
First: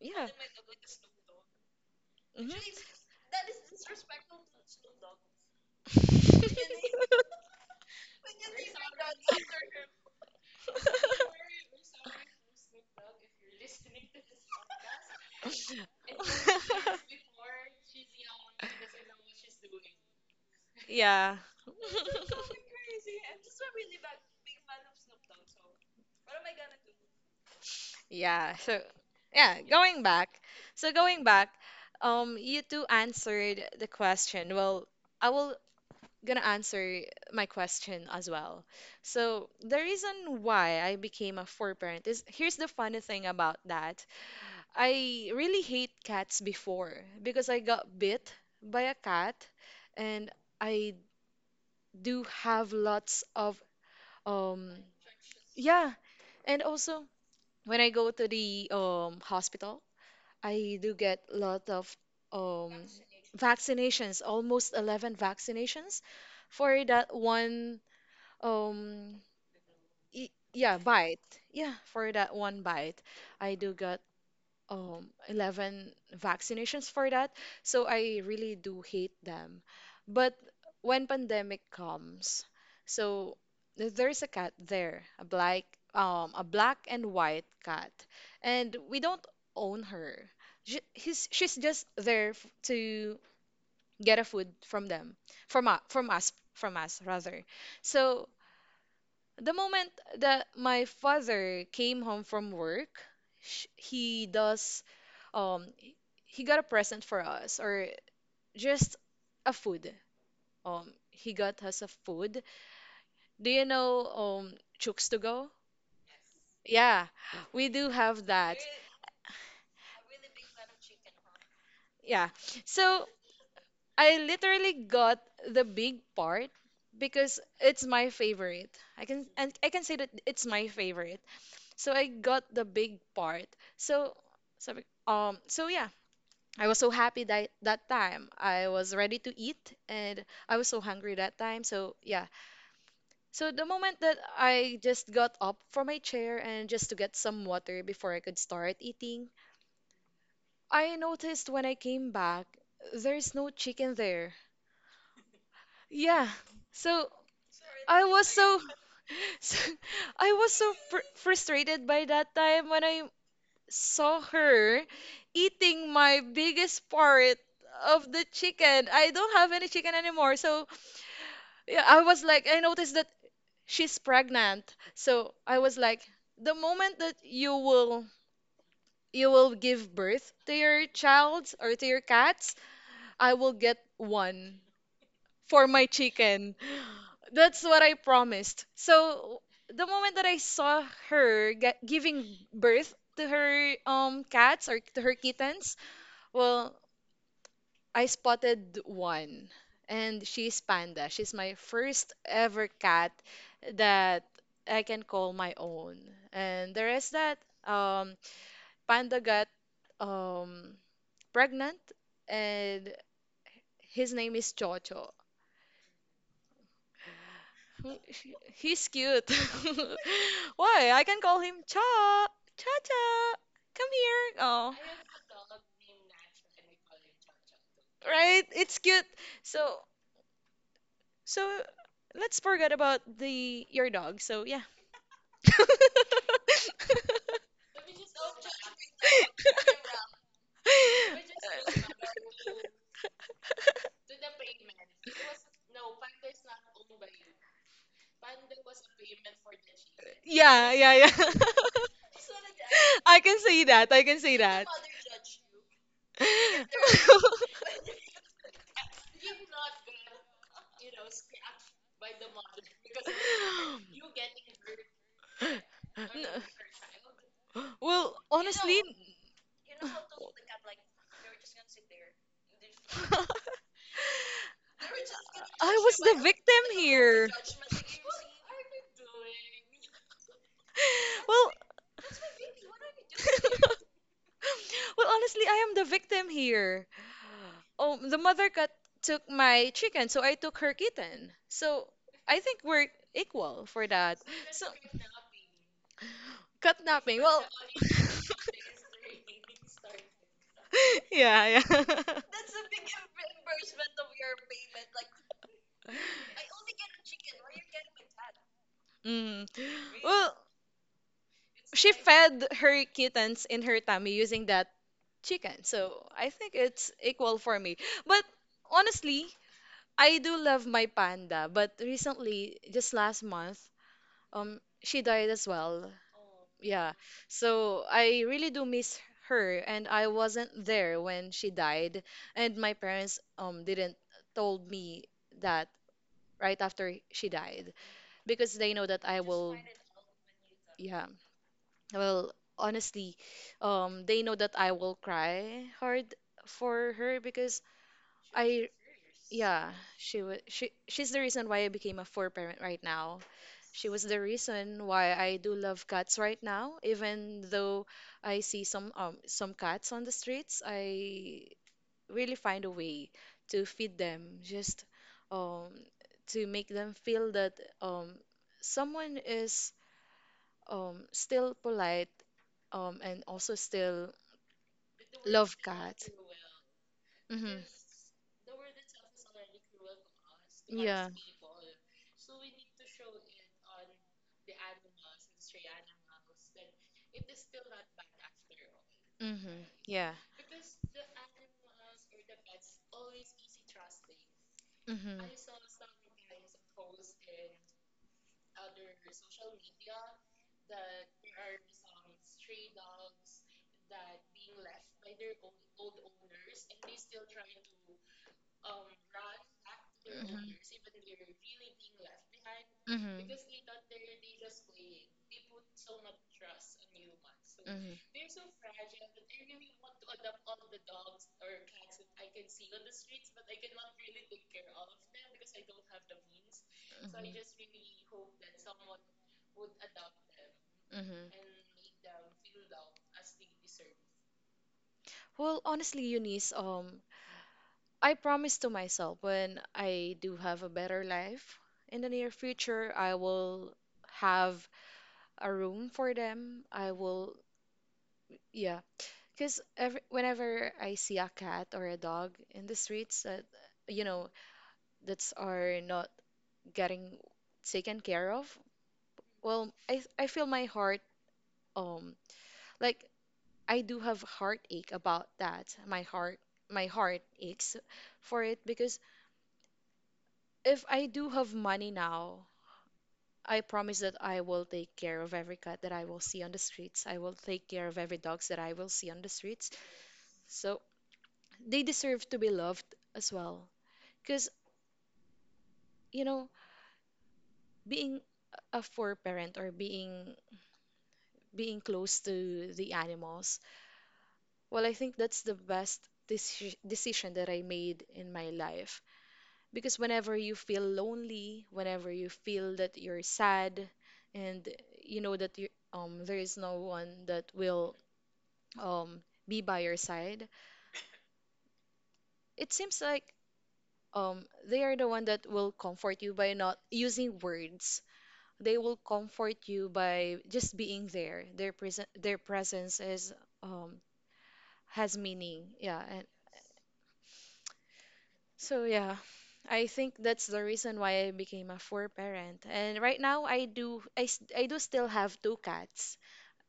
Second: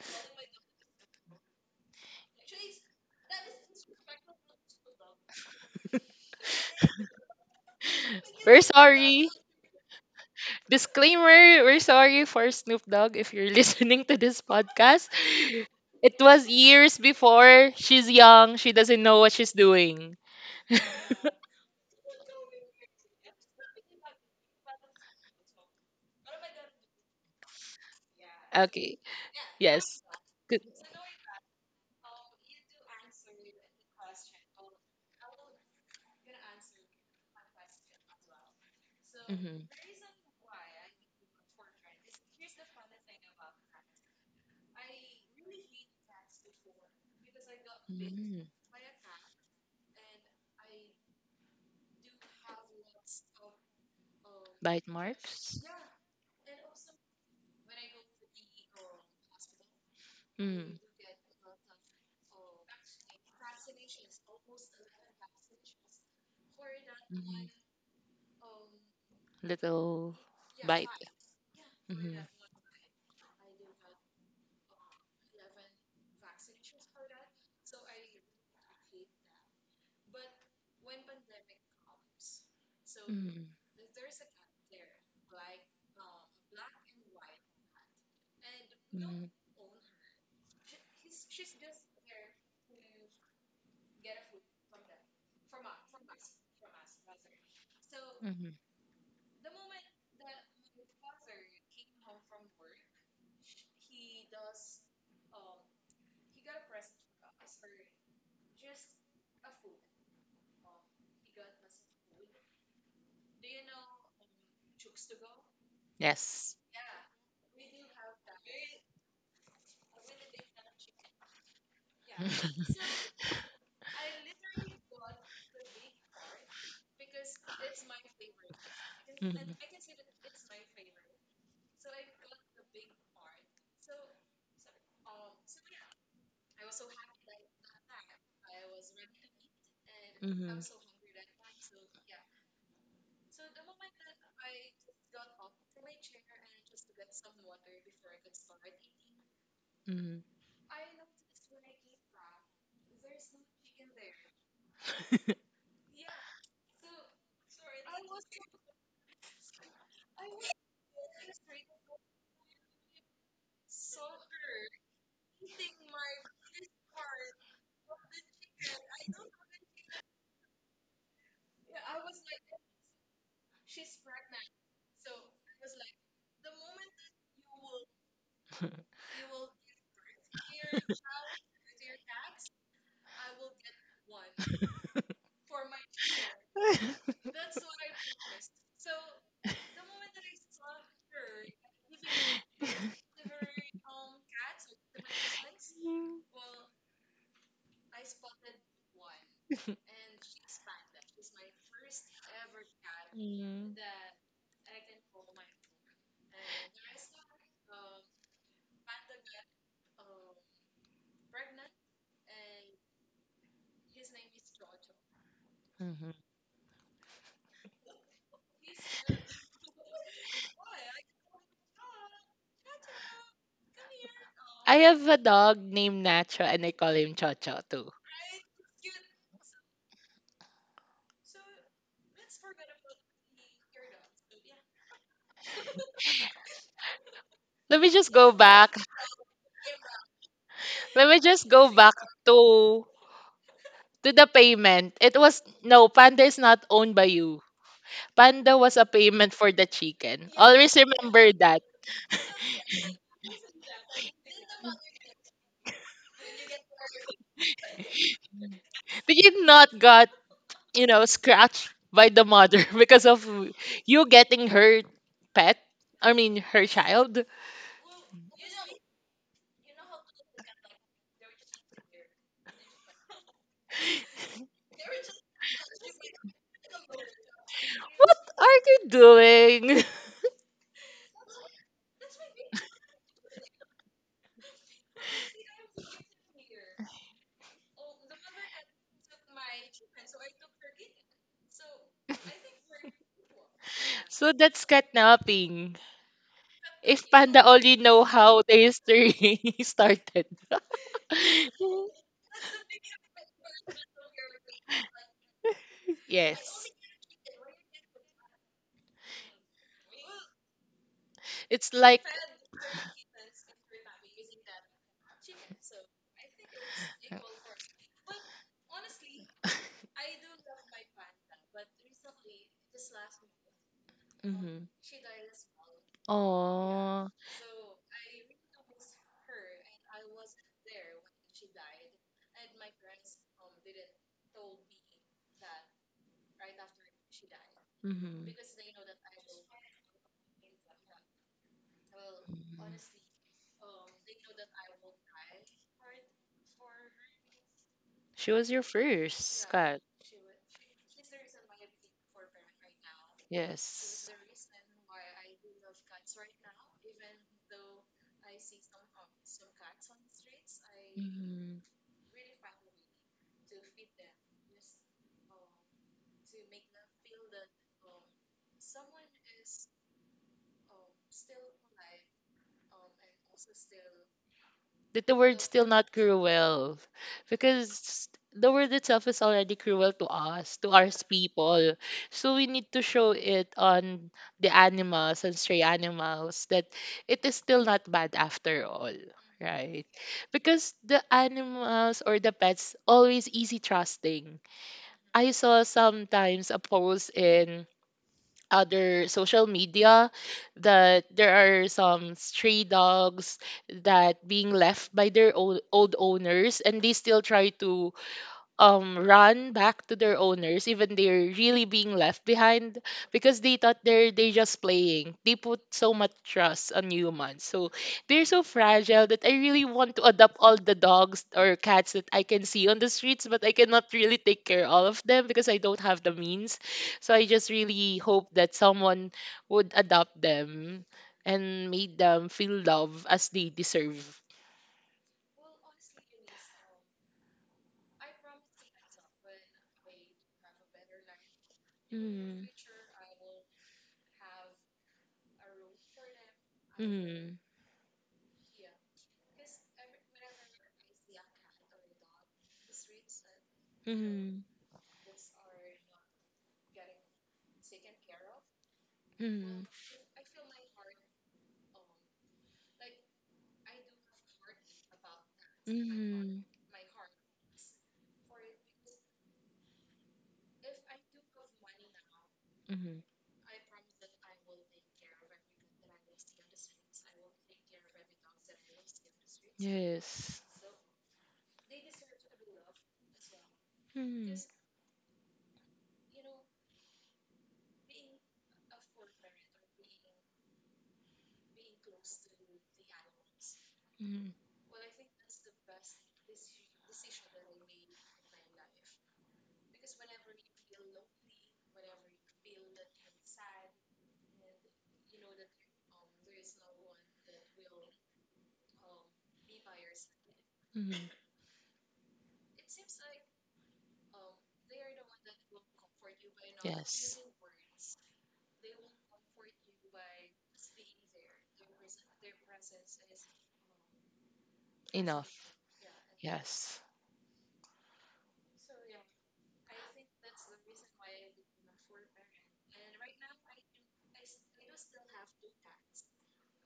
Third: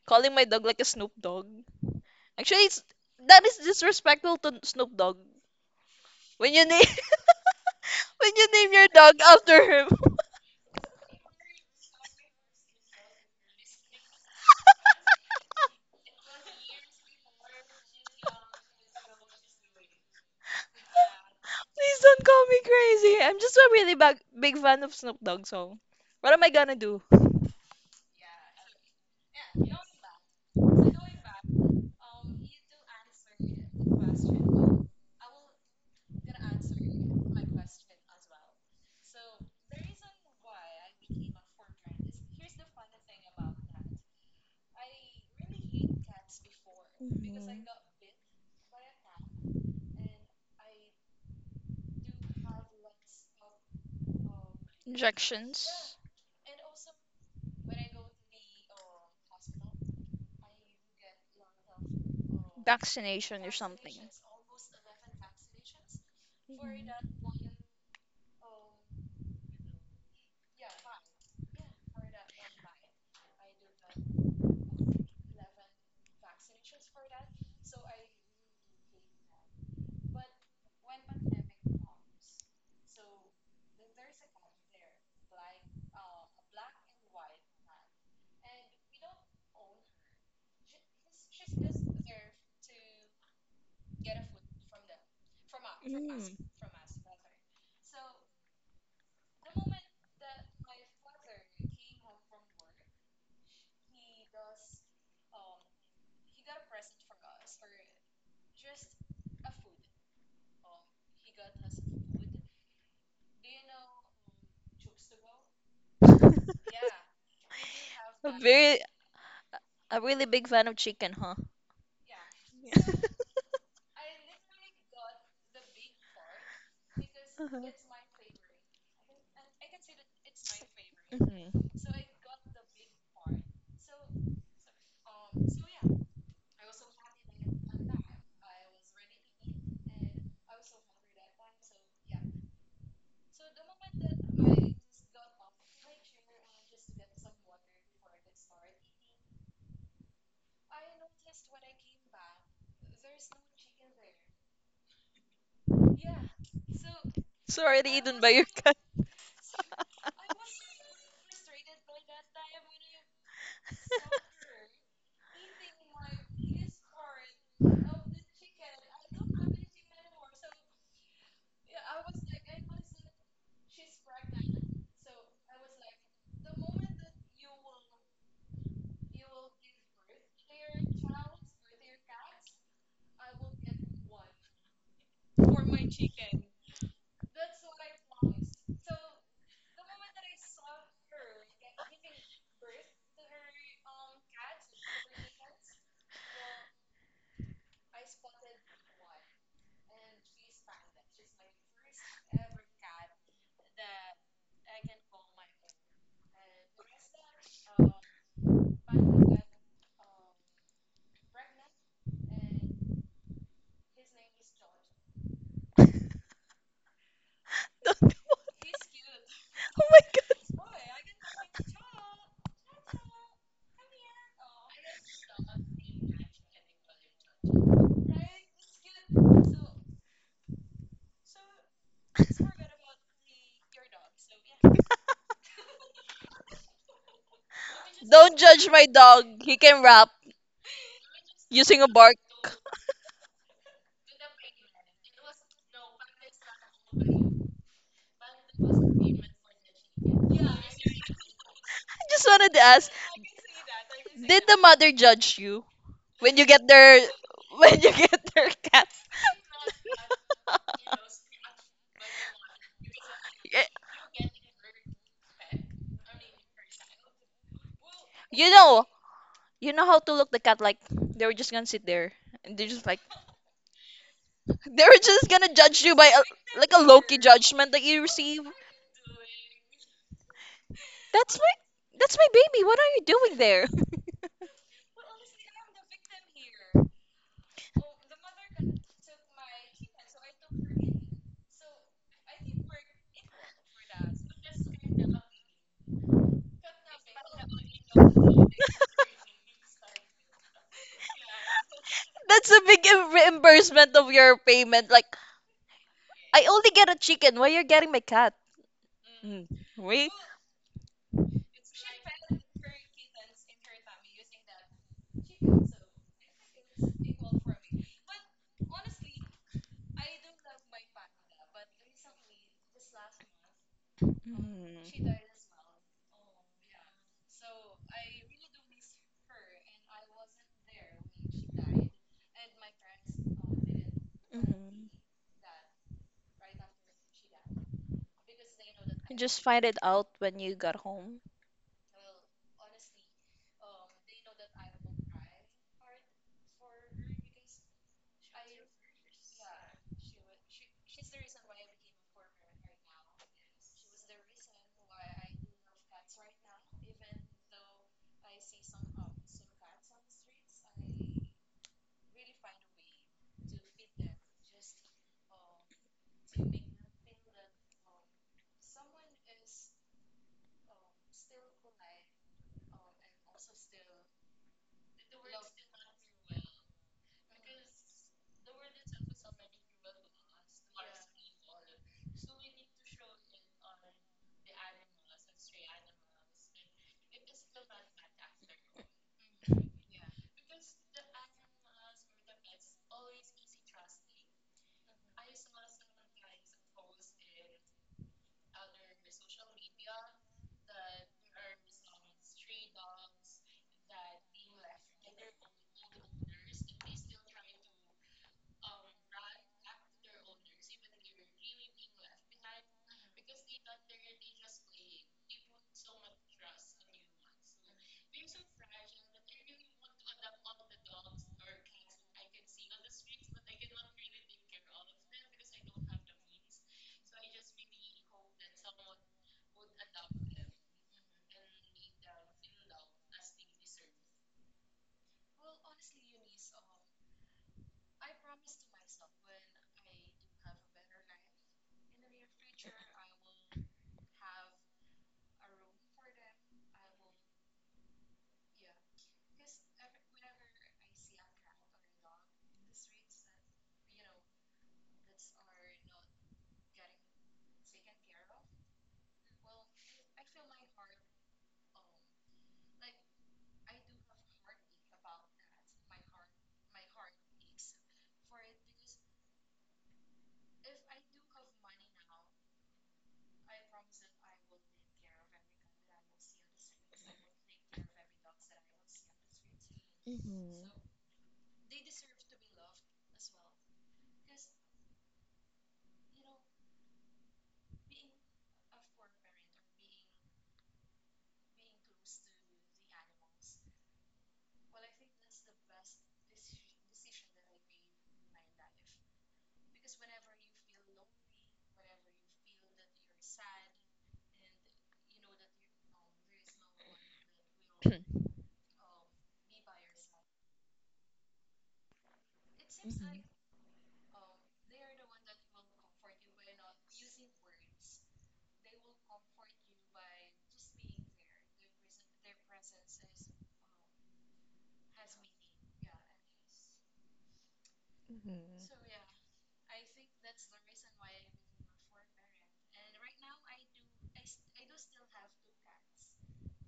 S1: Yeah.
S2: Calling my dog like a Snoop Dogg.
S1: Mhm.
S2: Actually, it's, that is disrespectful to Snoop Dogg. When
S1: <laughs>
S2: you name <laughs> when you
S3: We're
S2: name your dog
S3: sorry.
S2: after him, <laughs>
S3: Disclaimer, we're sorry for Snoop Dogg if you're <laughs> listening to this podcast. It was years before. She's young. She doesn't know what she's doing.
S1: yeah.
S2: please don't call me crazy. I'm just a really big fan of Snoop Dogg, so what am I gonna do?
S1: Yeah. So,
S3: Okay.
S1: yeah,
S3: Yes.
S1: going back.
S3: Good.
S1: So going back, you two answered the question. Well, I will gonna answer my question as well. So
S3: Mm-hmm.
S1: the reason why I became a four parent is here's the funny thing about that. I really hate cats before because I
S2: Mhm.
S1: got bit
S3: Mm.
S1: by a cat, and I do have lots of, um
S3: Bite marks?
S2: Injections,
S1: yeah, and also when I go to the hospital, I
S3: Mm.
S1: do get a lot of um
S2: vaccination, or something.
S1: vaccinations, almost 11 vaccinations for that
S3: Hmm.
S1: one, um
S3: Little
S1: y yeah
S3: bite.
S1: bite. Yeah, for
S3: Mm-hmm.
S1: that one bite, I do got 11 vaccinations for that. So I really do hate them, but when pandemic comes, so
S3: Mm.
S1: there's a cat there, a black and white cat, and we don't own her. She's just there to get a food from us from us
S2: Mm.
S1: from us rather. So
S3: Mm-hmm.
S1: the moment that my father came home from work, sh- he does um he got a present for us, or just a food. He got us a food. Do you know Chooks to go?
S3: Yes.
S2: <laughs>
S1: Yeah, we do have
S2: A
S1: that.
S2: very a really big fan of chicken, huh?
S1: Yeah.
S3: <laughs>
S1: So
S2: <laughs>
S1: I literally got the big part because
S2: Uh-huh.
S1: it's my favorite.
S3: Mhm.
S1: I can say that it's my favorite.
S2: Mhm.
S1: So I got the big part. So, sabi, so yeah, I was so happy that time. I was ready to eat, and I
S3: Mm-hmm.
S1: was so hungry that time. So yeah. So the moment that I just got up from my chair and just to get some water before I could start eating,
S3: Mm-hmm.
S1: I noticed when I came back, there's no chicken there. Yeah. So
S2: Sorry,
S1: I
S2: eaten
S1: was
S2: by your
S1: so,
S2: cat.
S1: <laughs> so I was so fr frustrated by that time when I saw her eating my biggest part of the chicken. I don't have any chicken anymore. So yeah, I was like, I noticed that she's pregnant. So I was like, the moment that you will give birth to your childs or to your cats, I will get one for my chicken. <gasps>
S3: <laughs>
S1: That's what I promised. So the moment that I saw her giving birth to her cats or to her kittens, well, I spotted one, and she's Panda. She's my first ever cat that I can call my own. And the rest that um, Panda got um, pregnant, and his name is Chocho.
S3: Mm-hmm.
S1: He-
S2: <laughs> Oh
S1: he- He's cute.
S2: my
S1: <laughs>
S2: god.
S1: Why? I can call him Cha. Cha Cha. Come here. Oh.
S3: I have a dog named Nacho and I call him Chocho too.
S1: Right? It's cute. So, So let's forget about the your dog. So yeah. <laughs>
S3: Let me just go
S2: Don't judge
S3: back.
S2: my dog. He can rap
S3: Let me just go
S2: using a
S3: back
S2: bark. I
S3: to the payment. It was no, Panda is not owned by you. Panda was a payment for the chicken.
S1: Yeah,
S3: Always
S1: yeah, yeah.
S3: remember
S1: <laughs>
S3: that.
S2: just wanted to ask,
S1: I can say that. I can say
S2: did the
S1: that. <laughs>
S2: mother judge you when you get their <laughs> when you get their cat?
S3: Did you not got,
S2: <laughs>
S3: you know, scratched by the mother <laughs> because of
S2: Y-
S3: you getting her pet? I mean,
S1: N-
S3: her child?
S1: well,
S2: you
S1: honestly,
S2: know,
S1: <laughs>
S2: you know how to look the cat like they were just gonna sit there and they're just like <laughs> they were just gonna
S1: I
S2: judge
S1: was
S2: you by
S1: the victim
S2: like a low
S1: here.
S2: judgment that
S1: <laughs>
S2: you
S3: What
S2: receive.
S3: are you doing?
S2: That's
S1: Well,
S2: my that's my baby. What are you doing there?
S1: <laughs>
S2: <laughs>
S1: well, honestly, I am the victim here. Oh, the mother cat took my chicken, so I took her kitten. So I think we're equal for
S3: <laughs>
S1: that.
S3: So
S1: So
S3: that's kidnapping. If
S1: kidnapping. Well,
S3: Panda only know how the history <laughs> started. <laughs>
S1: <laughs> yeah, yeah.
S2: That's a reimbursement of your payment. Like
S1: <laughs>
S2: I
S3: Yes.
S2: only get a chicken. Why you're getting my cat?
S1: Mm.
S2: Mm. Wait.
S1: Well,
S3: It's
S1: she
S3: like,
S1: fed her kittens in her tummy using that chicken. So I think it's equal for me. But honestly, I do love my panda. But recently, just last month,
S2: Mm.
S3: <laughs>
S1: she died as well. Yeah.
S3: oh,
S1: So I really do miss her, and I wasn't there when she died, and my parents didn't told
S2: Mhm.
S1: me that right after she died
S3: mm-hmm.
S1: because they know that I
S2: You just
S1: will.
S2: find it out when you got
S1: Yeah.
S2: home.
S1: Well, honestly, they know that I will cry hard for her because
S3: She was your
S1: I
S3: first
S1: yeah,
S3: cat.
S1: she was she's the reason why I became a four parent right now. She was
S3: Yes.
S1: the reason why I do love cats right now, even though I see some cats on the streets, I
S3: Mm-hmm.
S1: really find a way to feed them, just um to make them feel that um someone is still polite and also still
S3: That the word's
S1: love
S3: still not
S1: cats.
S3: cruel
S1: Mhm.
S3: because the word itself is already cruel to us, to our
S1: Yeah.
S3: people, so we need to show it on the animals and stray animals that it is still not bad after all,
S1: Mhm.
S3: right?
S1: Yeah.
S3: Because the animals or the pets always easy trusting.
S1: Mhm. Mhm. Mhm.
S3: I saw sometimes a post in other social media that there are some stray dogs that being left by their old, old owners, and they still try to run back to their owners even they're really being left behind because they thought they just playing. They put so much trust on humans, so
S1: Mhm.
S3: they're so fragile that I really want to adopt all the dogs or cats that I can see on the streets, but I cannot really take care all of them because I don't have the means. So I just really hope that someone would adopt them
S1: Mhm.
S3: and made them feel love as they deserve.
S1: Well, honestly, Eunice, I promise to myself when I do have a better life in the near
S3: Mm.
S1: future, I will have a room for them. I
S3: Mm.
S1: will, yeah, because whenever I see a cat or a dog in the streets that, you know,
S3: Mm.
S1: that's are not getting taken care of,
S3: Mm-hmm.
S1: well, I feel my heart, um, like I do have heartache about that. My
S3: Mm-hmm.
S1: heart, my heart aches for it because if I do have money now,
S3: Mm-hmm.
S1: I promise that I will take care of every cat that I will see on the streets. I will take care of every dogs that I will see on the streets.
S3: Yes.
S2: Mhm.
S1: So they deserve to be loved as well.
S3: Mm-hmm.
S1: Because, you know, being a fur parent or being close to the animals.
S3: Mm-hmm.
S1: Well, I think that's the best decision that I made in my life, because whenever you feel lonely, whenever you feel that you're sad, and you know that you there is no one that will um be by your side.
S3: Mm-hmm.
S1: It seems like
S2: Mhm.
S1: they are the one that will comfort you by not
S3: Yes.
S1: using words. They will comfort you by just being there. Their present their presence is um has
S3: Enough.
S1: meaning. Yeah, and
S3: Yes.
S1: so yeah. I think that's the reason why I became a four parent. And right now I do still have two cats.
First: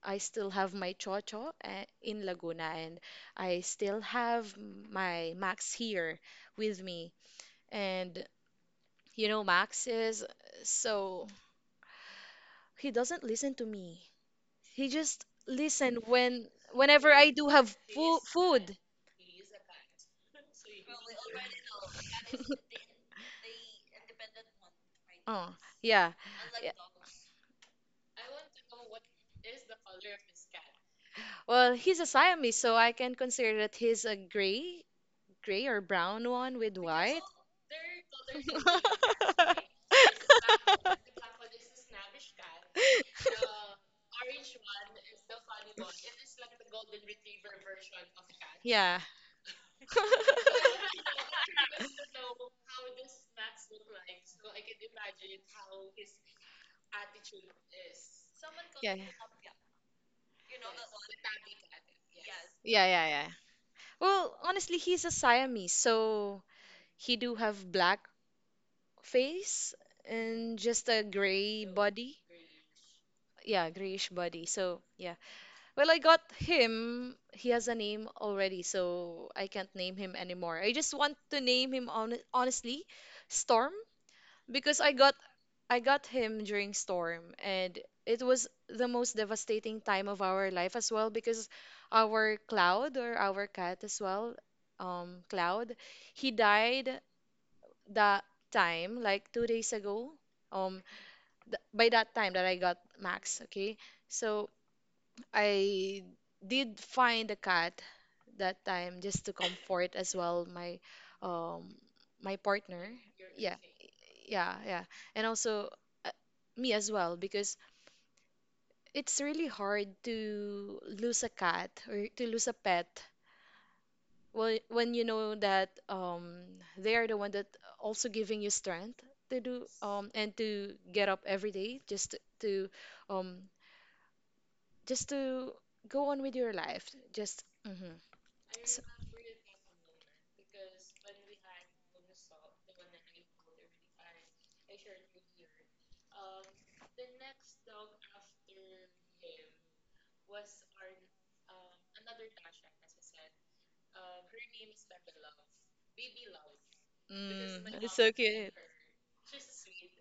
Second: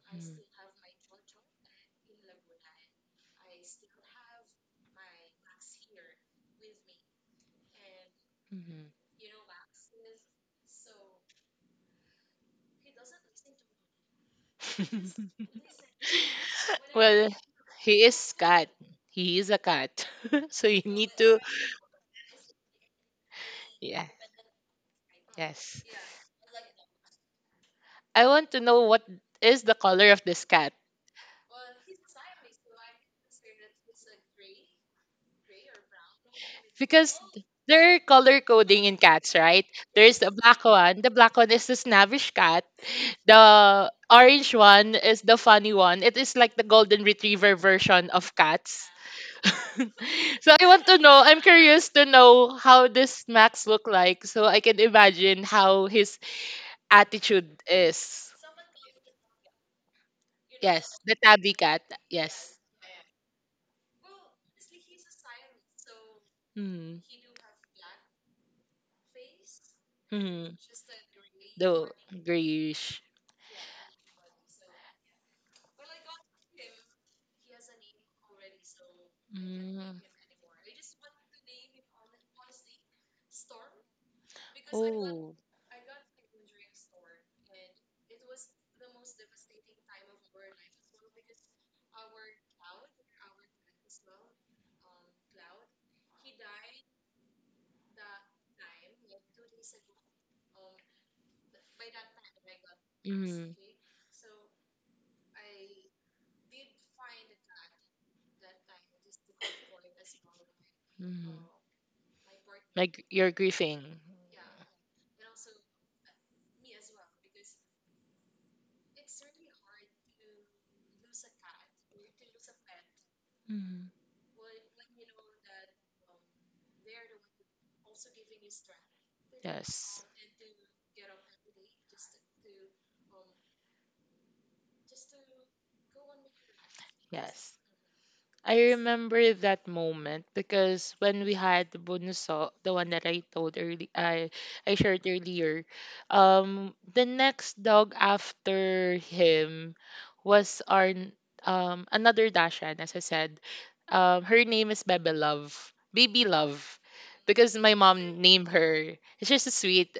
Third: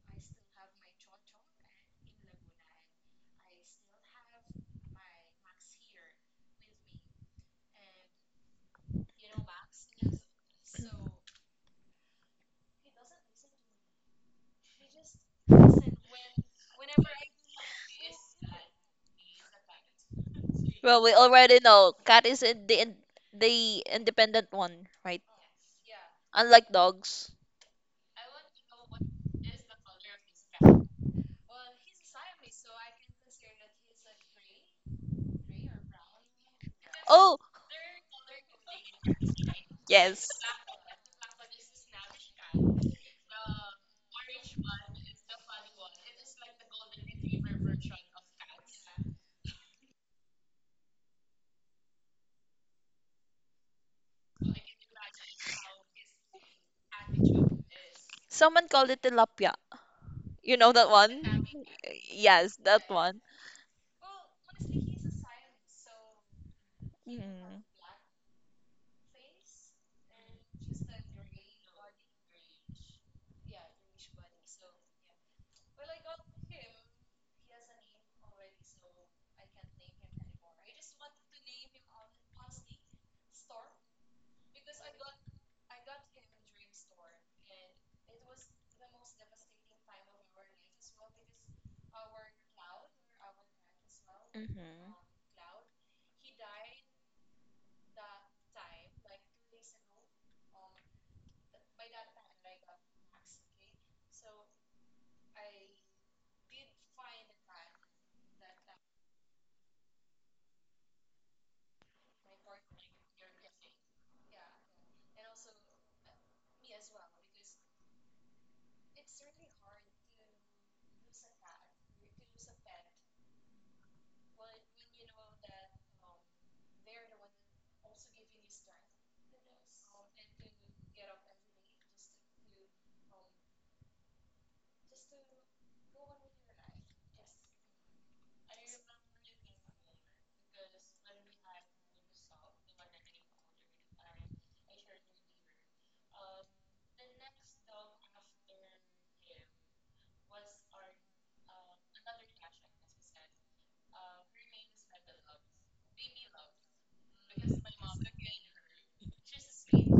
S1: I still have my Chocho, in Laguna, and I still have my Max here with me. And Max is so he doesn't listen to me. He just
S3: Mm-hmm.
S1: listen when
S3: <laughs>
S1: whenever
S3: Well,
S1: I do have
S3: he
S1: fo
S3: is cat.
S1: food.
S3: He is a
S2: Mhm.
S3: cat. <laughs> So you
S2: Well,
S3: need
S2: we
S3: to.
S2: already know cat is in
S1: <laughs>
S2: the
S3: Yeah.
S2: independent one, right?
S1: Oh,
S3: Yes.
S1: yeah. Yeah.
S2: Unlike dogs.
S3: I want to know what is the color of this cat
S1: Well, he's a Siamese, so I can consider that he's a gray or brown one with
S3: because
S1: white.
S2: Oh,
S3: they're color coding in cats, right?
S1: <laughs>
S3: There's
S2: yes.
S3: the black one. The black one is the snappish cat. The orange one is the funny one. It is like the golden retriever version of cats.
S1: Yeah.
S3: So I want to know. I'm curious to know how this Max look like, so I can imagine how his attitude is.
S2: Someone called
S1: Yeah,
S2: it
S1: yeah,
S2: tilapia. You know that
S3: Yes, the
S2: one?
S3: tabby cat. Yes.
S2: Yes,
S1: yeah,
S2: that
S1: yeah.
S2: one.
S1: Yeah. Well, honestly, he's a Siamese, so
S3: Hmm.
S1: he do have
S2: Mm-hmm.
S1: black face
S3: Hmm.
S1: and just a gray
S3: The
S1: body.
S3: grayish.
S1: Yeah, grayish body. So yeah. Well, I got him. He has a name already, so I can't name
S3: Mm.
S1: him anymore. I just want to name him on honestly, Storm. Because I got
S3: Oh.
S1: I got him during storm, and it was the most devastating time of our life as well, because our cloud, or our cat as well,
S2: Hmm.
S1: cloud, he died that time, like 2 days ago, um by that time that I got Max.
S3: Mm.
S1: Okay. So I did find a cat that time just to comfort as well my
S3: Mm.
S1: um my partner.
S3: Like you're
S1: Yeah.
S3: grieving.
S1: Yeah, yeah. And also uh, me as well, because it's really hard to lose a cat or to lose a pet
S3: Mm.
S1: when you know that they are the one that also giving you strength to do
S3: Yes.
S1: and to get up every day, just um to go on with your life. Just.
S3: Yes.
S1: Mhm.
S3: I
S1: So,
S3: remember that moment because when we had the bunso, the one that I told early, I shared earlier, the next dog after him was another Dashan, as I said, her name is Bebe Love, Baby Love, because my
S1: it's so
S3: mom named
S1: cute.
S3: her. It's just so sweet.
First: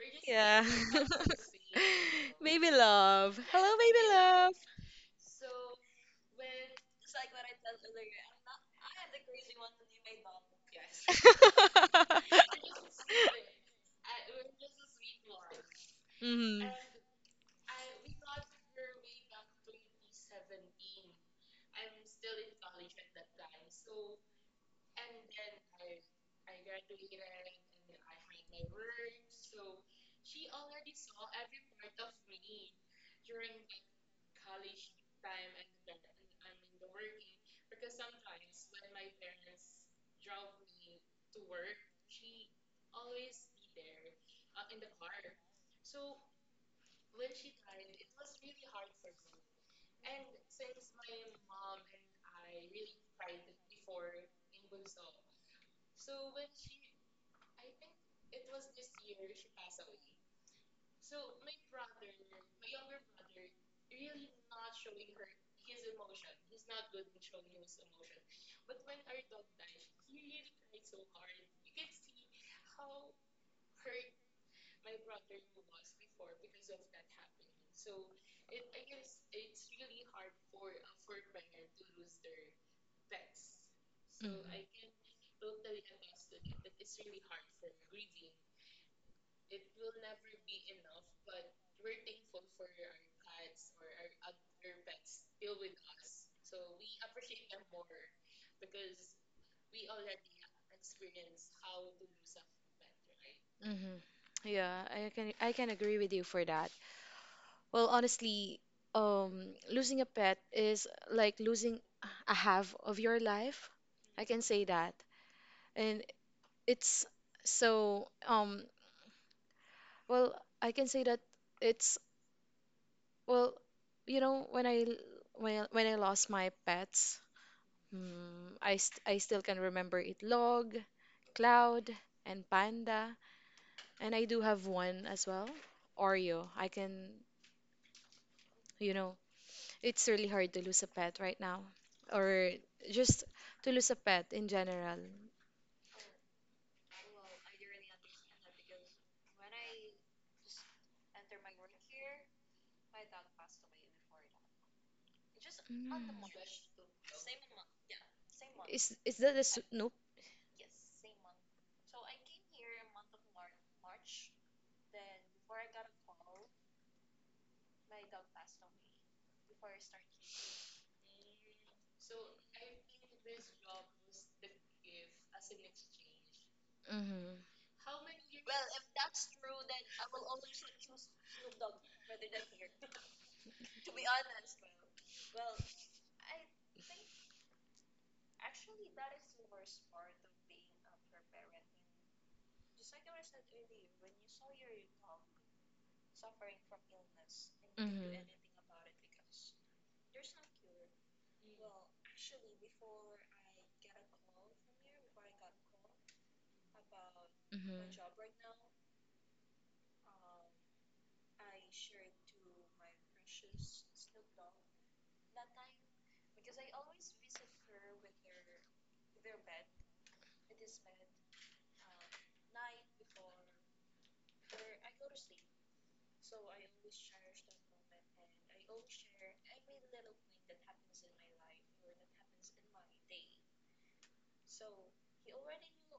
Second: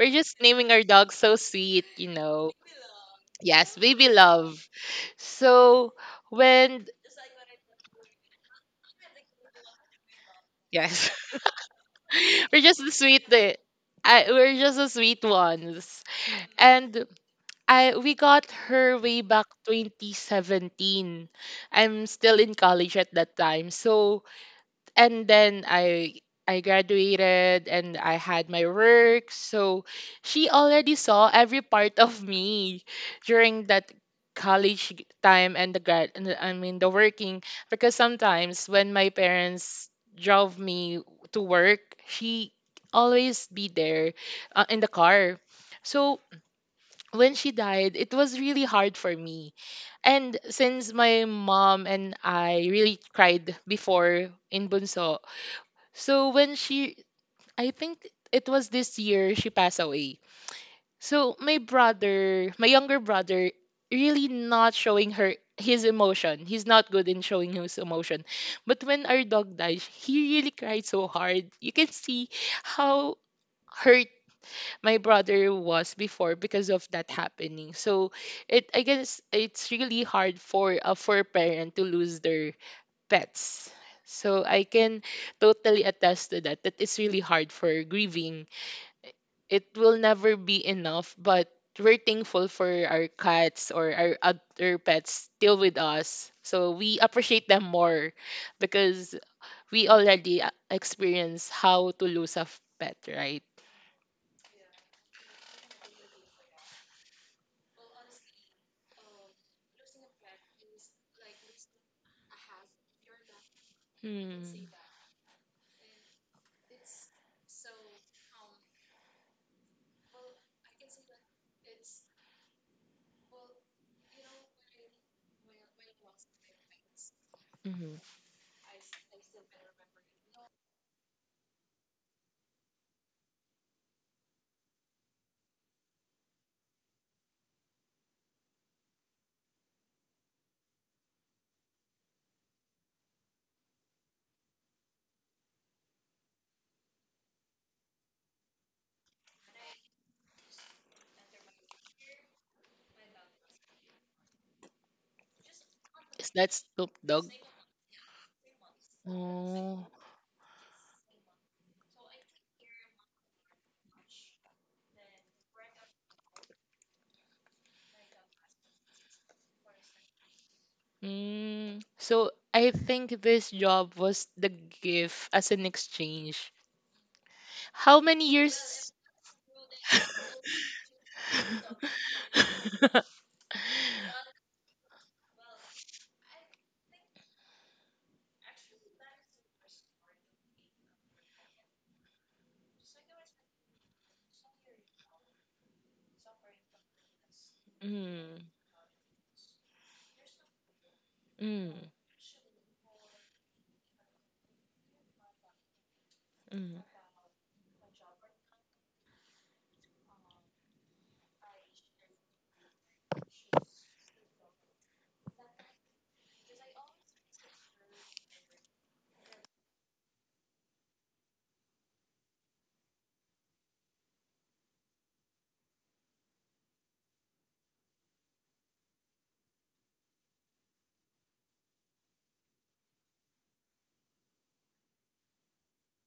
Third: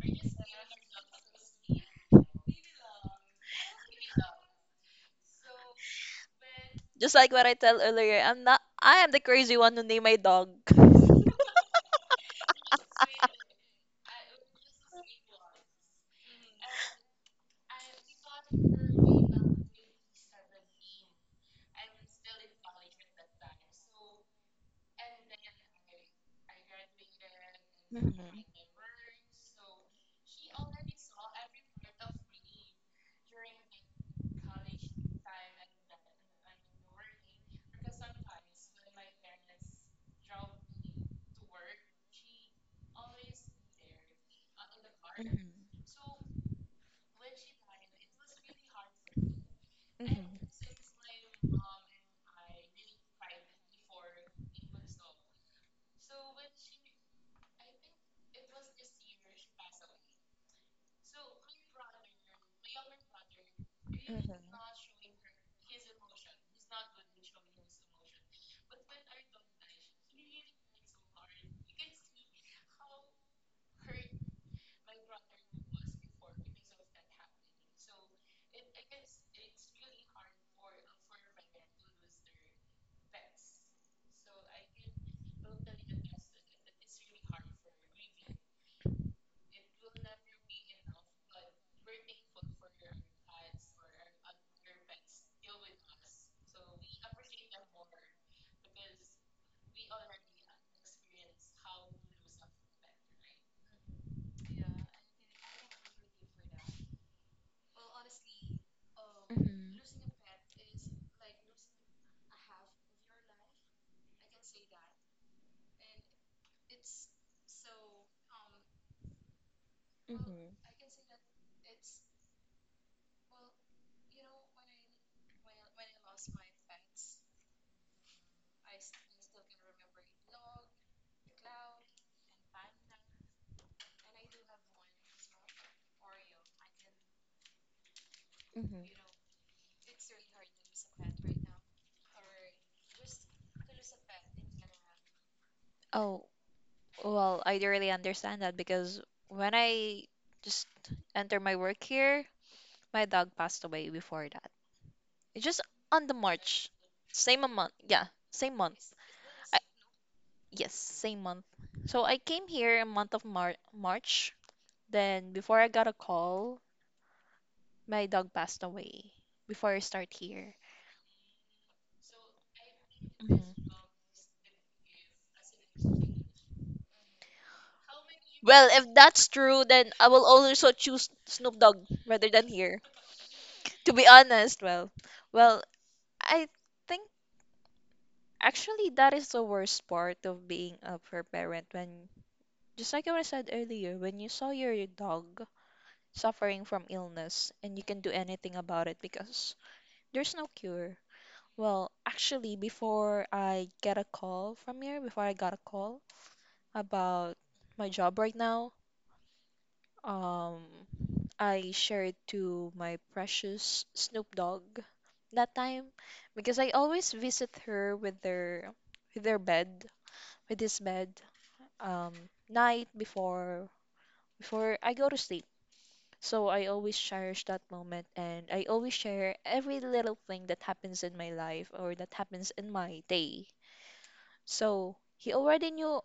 S3: We're just
S1: Yeah.
S3: naming our dog so
S1: <laughs>
S3: sweet, you know.
S1: Baby love.
S3: Yes,
S1: Hello, baby
S3: baby
S1: love.
S3: love. So when
S2: Just like what I tell earlier, I'm not. I am the crazy one who named my dog. <laughs>
S3: yes,
S1: <laughs>
S3: <laughs> we're just the sweet the we're just the sweet ones.
S1: Hmm.
S3: And I we got her way back 2017. I'm still in college at that time. So and then I graduated and I had my work. So
S2: Hmm.
S3: she already saw every part of me during that time and the grad and the- I mean the working, because sometimes when my parents drove me to work, she always be there in the car. So when she died, it was really hard for me. And
S2: Mhm.
S3: since my mom and I really cried before in Bunso, so I think it was this year she passed away. So my brother, my younger brother, really not showing her his emotion. He's not good in showing his emotion. But when our dog died, he really cried so hard. You can see how hurt my brother was before because of that happening. So it I guess it's really hard for a parent to lose their pets.
S1: Hmm.
S3: So I can totally attest to that. That is really hard for grieving. It will never be enough, but we're thankful for our cats or our other pets still with us. So we appreciate them more because we already experience how to lose a pet, right?
S1: Yeah, I can agree with you for that. Well, honestly, um, losing a pet is like losing a half of your life. I can
S3: Hmm.
S1: say that. And it's so.
S2: Mhm.
S1: Well,
S2: Mhm.
S1: I can say that it's, well, when I l- when I lost my pets,
S3: Hmm.
S1: I still can remember it. Log, Cloud, and Panda, and I do have one as well, Oreo. I can.
S2: Mhm. Mhm.
S1: you know, it's really hard to lose a pet right now, or just to lose a pet in general.
S2: Oh, well, I really understand that because when I just entered my work here, my dog passed away before that. It's just
S1: Mm.
S2: on the
S3: Is that
S2: March,
S3: Snoop Dogg?
S2: same a month. Yeah, same month.
S1: Is that the
S3: Oh.
S1: Snoop?
S2: Yes, same month. So I came here in month of March. Then before I got a call, my dog passed away before I start here.
S3: Mm, so I think
S2: Mhm.
S3: this job was the gift as an exchange.
S1: Mm-hmm.
S3: How many
S2: Well,
S3: years?
S2: if that's true, then I will
S3: <laughs>
S2: also choose Snoop Dogg rather than here. To be honest, well, I think actually that is the worst part of being a fur parent when, just like what I said earlier, when you saw your dog suffering from illness and you can do
S1: Mm-hmm.
S3: Mm,
S2: anything about it because there's no cure.
S3: mm,
S2: Well, actually, before I get a call from here, before I got a call
S3: mm,
S2: about my
S1: Mm-hmm.
S2: job right now, um, I shared to my precious Snoop Dogg that time because I always visit her with their with their bed, with his bed, um, night before before I go to sleep. So I always cherish that moment and I always share every little thing that happens in my life or that happens in my day. So he already knew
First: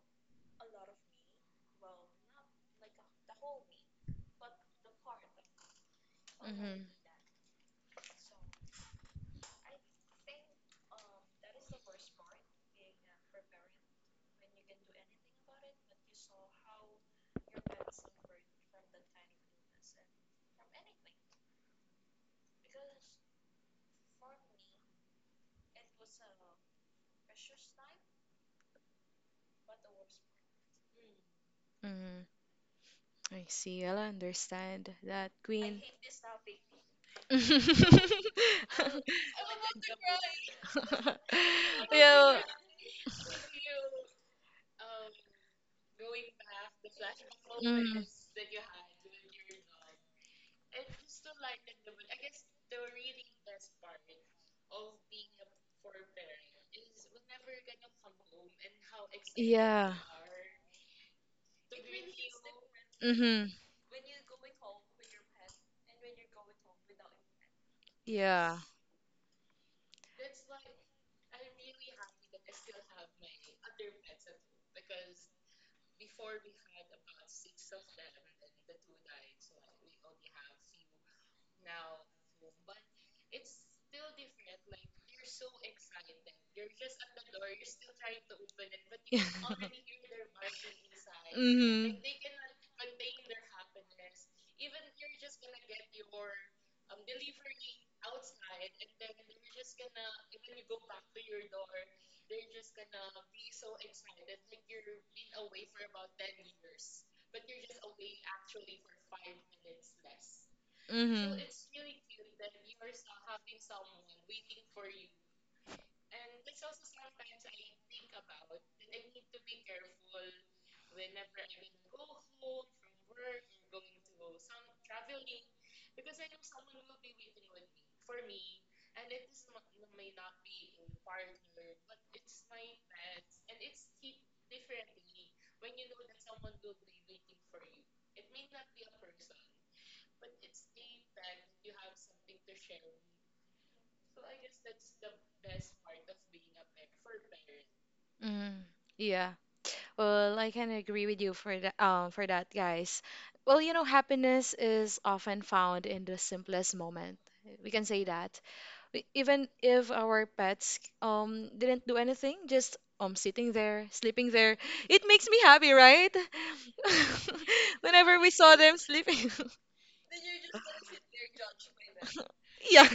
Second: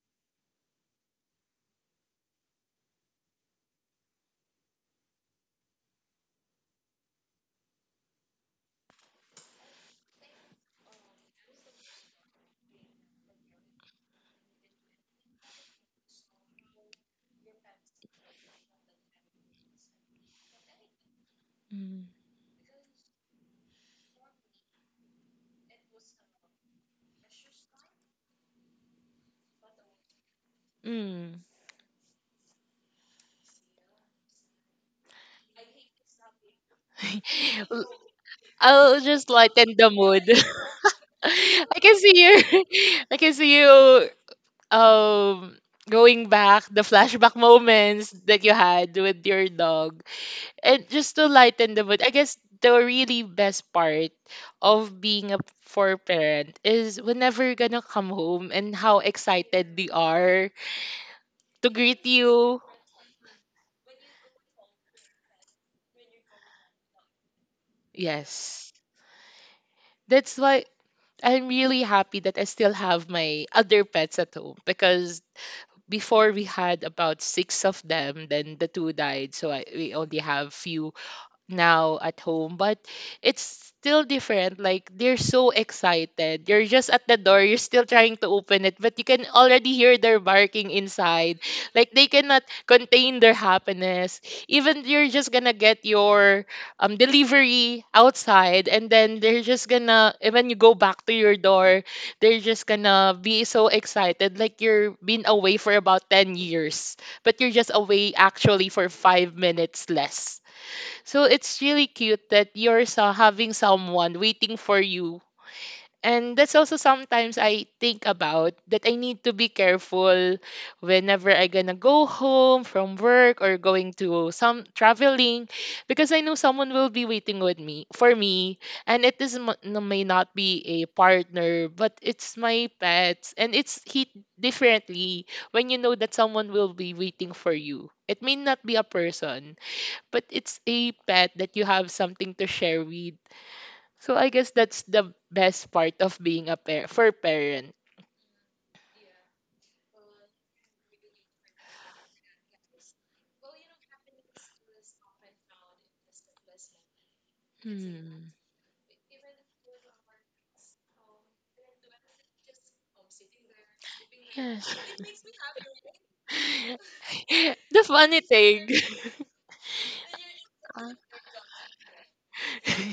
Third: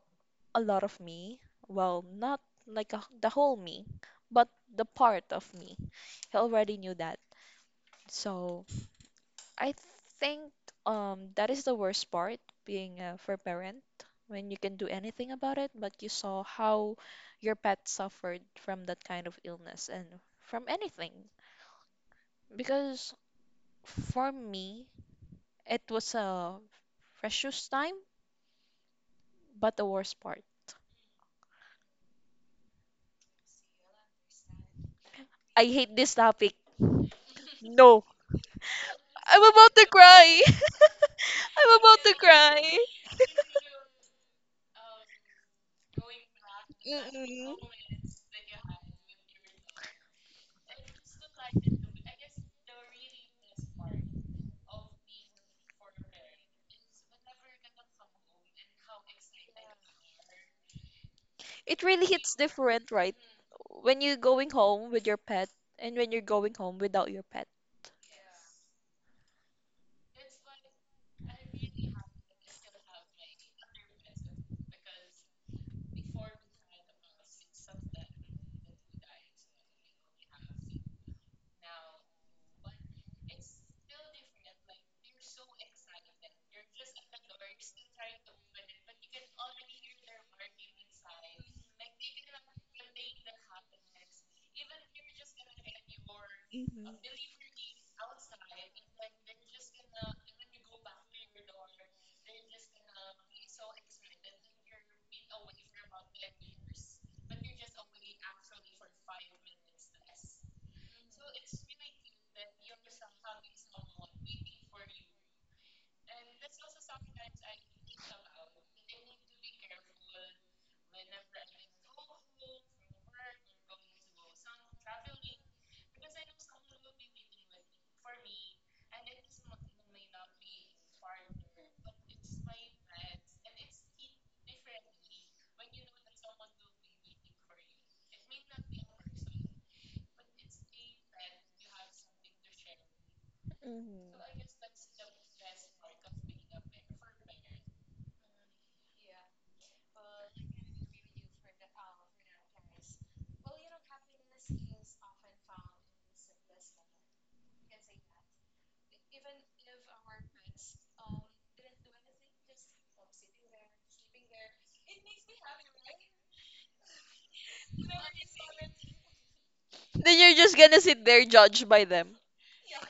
S2: a lot of me. Well, not like a, the whole me, but the part of me. He already
S1: Mm-hmm.
S2: knew that. So I think that is the worst part being a fur parent when you can do anything about it, but you saw how your pet suffered from that kind of illness and from anything.
S3: mm,
S2: Because for me, it was a precious time, but the worst part.
S3: mm.
S1: Mm-hmm. I see. Well, I understand that,
S2: I
S1: Queen.
S2: hate this topic.
S3: <laughs> L-
S2: No.
S1: <laughs>
S3: I'll just
S2: I'm
S3: lighten
S2: about to
S3: the mood. <laughs>
S2: cry. <laughs>
S3: I
S2: I'm
S3: can
S2: about to
S3: see you.
S2: cry.
S3: <laughs> I can see you. Um, going back the flashback
S2: Mm-mm.
S3: moments that you had with your dog. And just to lighten the mood, I guess the really best part of being a four parent is whenever you're gonna come home and how excited they
S1: Yeah.
S3: are to
S2: It
S3: greet
S2: really
S1: Mm.
S2: hits
S3: you.
S2: different,
S1: Yeah.
S2: right?
S1: Mm-hmm.
S2: When you're going home with your pet and when you're going home without your pet.
S1: Yeah.
S3: Yes. That's why I'm really happy that I still have my other pets at home because before we had about six of them, then the two died, so we only have few now at home, but it's still different. Like, they're so excited. You're just at the door, you're still trying to open it, but you can already
S1: <laughs>
S3: hear their barking inside,
S1: Mm-hmm.
S3: like
S1: So,
S3: they cannot contain their happiness. Even you're just gonna get your
S2: Mhm.
S3: delivery outside, and then they're just gonna, and when you go back to your door, they're just gonna be so excited, like you're been away for about 10 years, but you're just away actually for 5 minutes less. So it's really cute that you're so having someone waiting for you. And that's also sometimes I think about, that I need to be careful whenever I gonna go home from work or going to some traveling, because I know someone will be waiting with me, for me. And it is may not be a partner, but it's my pets, and it's hit differently when you know that someone will be waiting for you. It may not be a person, but it's a pet that you have something to share with. So I guess that's the best part of being a pair for parent.
S1: mm, yeah. Well, I can agree with you for that, guys. Well, happiness is often found in the simplest moment. We can say
S3: Hmm.
S1: that. Even if our pets didn't do anything, just sitting there, sleeping there,
S3: Yes.
S1: it makes me happy, right?
S3: <laughs>
S1: <laughs>
S3: the
S1: Whenever
S3: funny
S1: we saw
S3: thing.
S1: them sleeping. <laughs>
S2: Then you're just gonna sit there judged by them.
S1: Yeah.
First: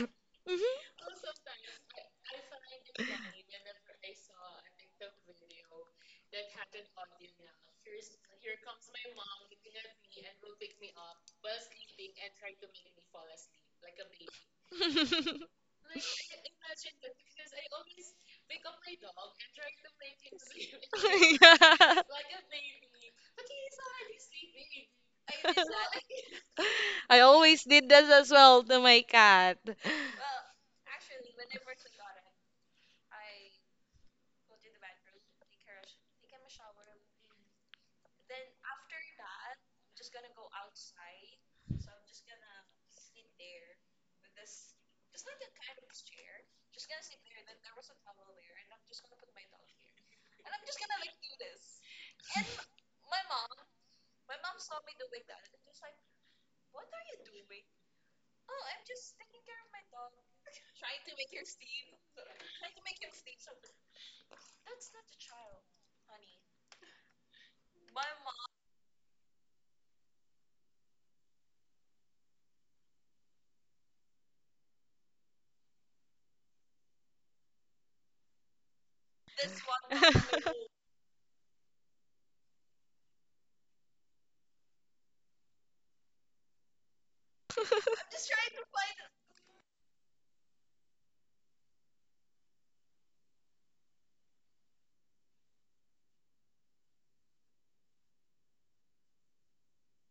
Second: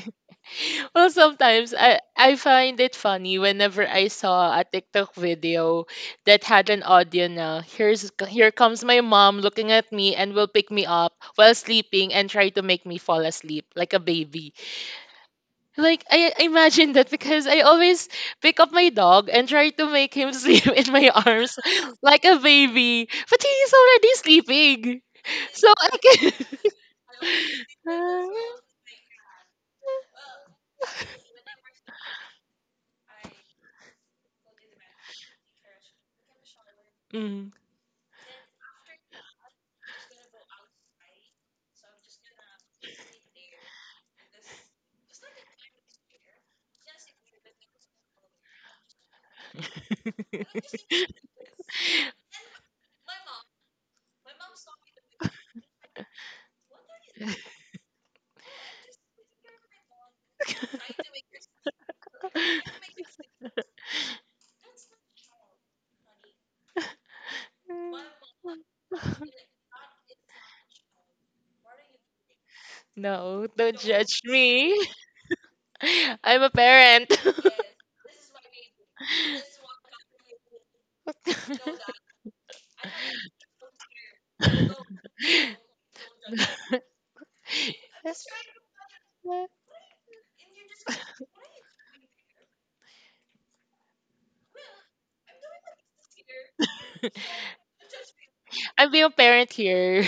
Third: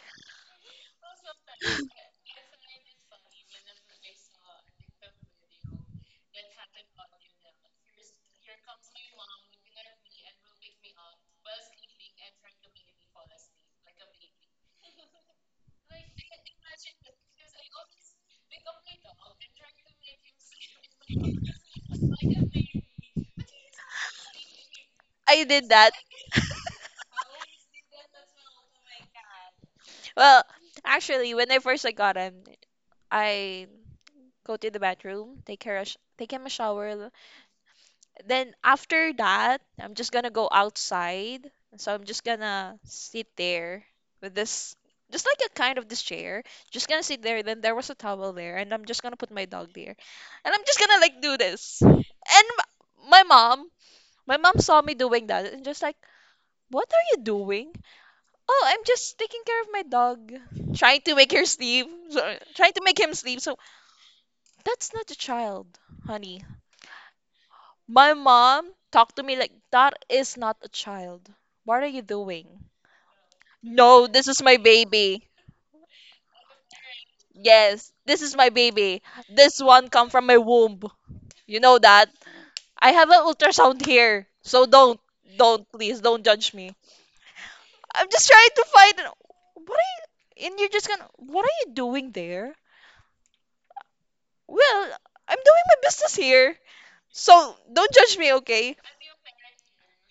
S1: Mhm.
S3: <laughs> well, sometimes I find it funny whenever I saw a TikTok video that had an audio na, here's here comes my mom looking at me and will pick me up while sleeping and try to make me fall asleep like a baby.
S1: <laughs>
S3: Like I imagine that because I always pick up my dog and try to make him <laughs> sleep in my
S1: Yeah.
S3: arms like a baby, but he's already sleeping.
S2: I did
S3: So
S2: that.
S3: I can.
S1: I always did this as
S3: <laughs>
S1: well to my cat.
S2: Well, actually, when I first I got him, I go to the bathroom, take care, a take him a shower,
S3: Mm.
S2: then after that, I'm just gonna go outside. So I'm just gonna sit there with this, just like a kind of this chair. Just gonna sit there. Then there was a towel there, and I'm just gonna put my dog there, and I'm just gonna
S3: <laughs>
S2: like do this. And my mom, my mom saw me doing that, and just like, what are you doing? Oh, I'm just taking care of my dog, trying to make her sleep, trying to make him sleep. So that's not a child, honey. My mom talked to me like, that is not a child. What are you doing?
S3: No, don't
S2: No,
S3: judge
S2: this is my
S3: me.
S2: baby.
S3: <laughs> I'm a parent.
S2: Yes, this is my baby. This one come from my
S1: <laughs>
S2: womb. You know that.
S3: <laughs>
S2: I have an ultrasound here. So
S3: <laughs>
S2: don't, please, don't judge me. I'm just trying to find. What are you? And you're just gonna. What are you doing there? Well, I'm doing my business here. So don't judge me, okay?
S3: I'm being a parent here.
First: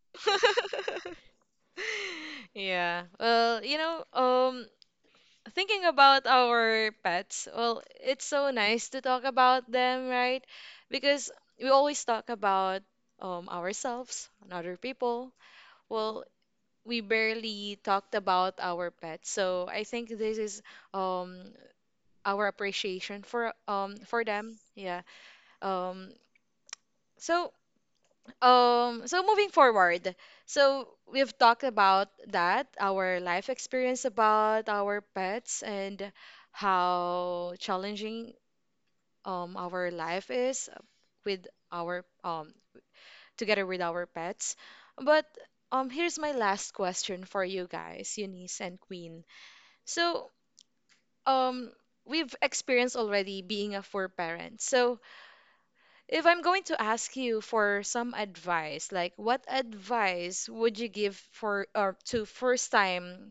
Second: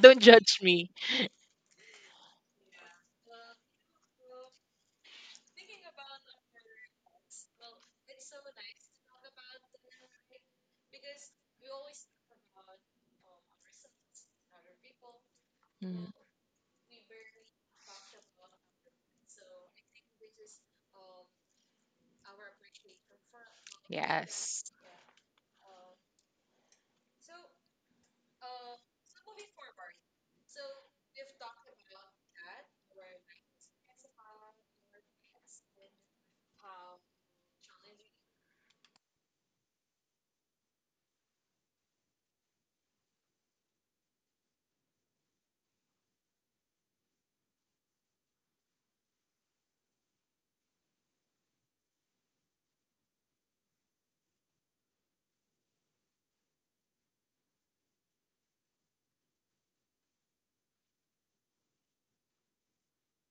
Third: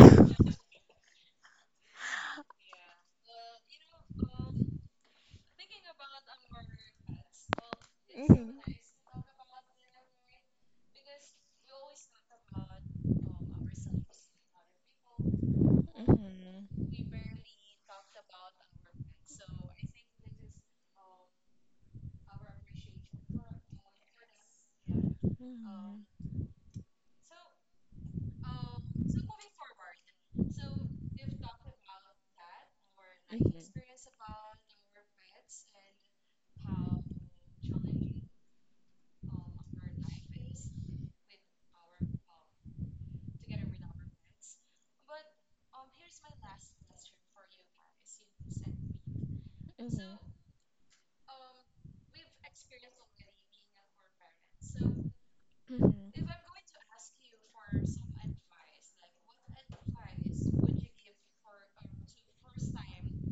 S3: Don't judge me.
S1: <laughs> Yeah. Well, thinking about our pets, well, it's so
S2: Mhm.
S1: nice to talk about them, right? Because we always talk about ourselves and other people.
S3: Mm.
S1: Well,
S2: Mhm.
S1: we barely talked about our pets, so I think this is um, our appreciation for for them.
S3: Yes.
S1: Yeah. Um. So so, moving forward, so we've talked
S2: Mhm.
S1: about that, our life
S2: Mhm.
S1: experience about our pets, and how challenging our life is with our together with our pets. But here's my last question for you guys, Eunice and Queen.
S2: Mhm.
S1: So um we've experienced already being a four parent. So
S2: Mhm.
S1: if I'm going to ask you for some advice, like what advice would you give for or to first time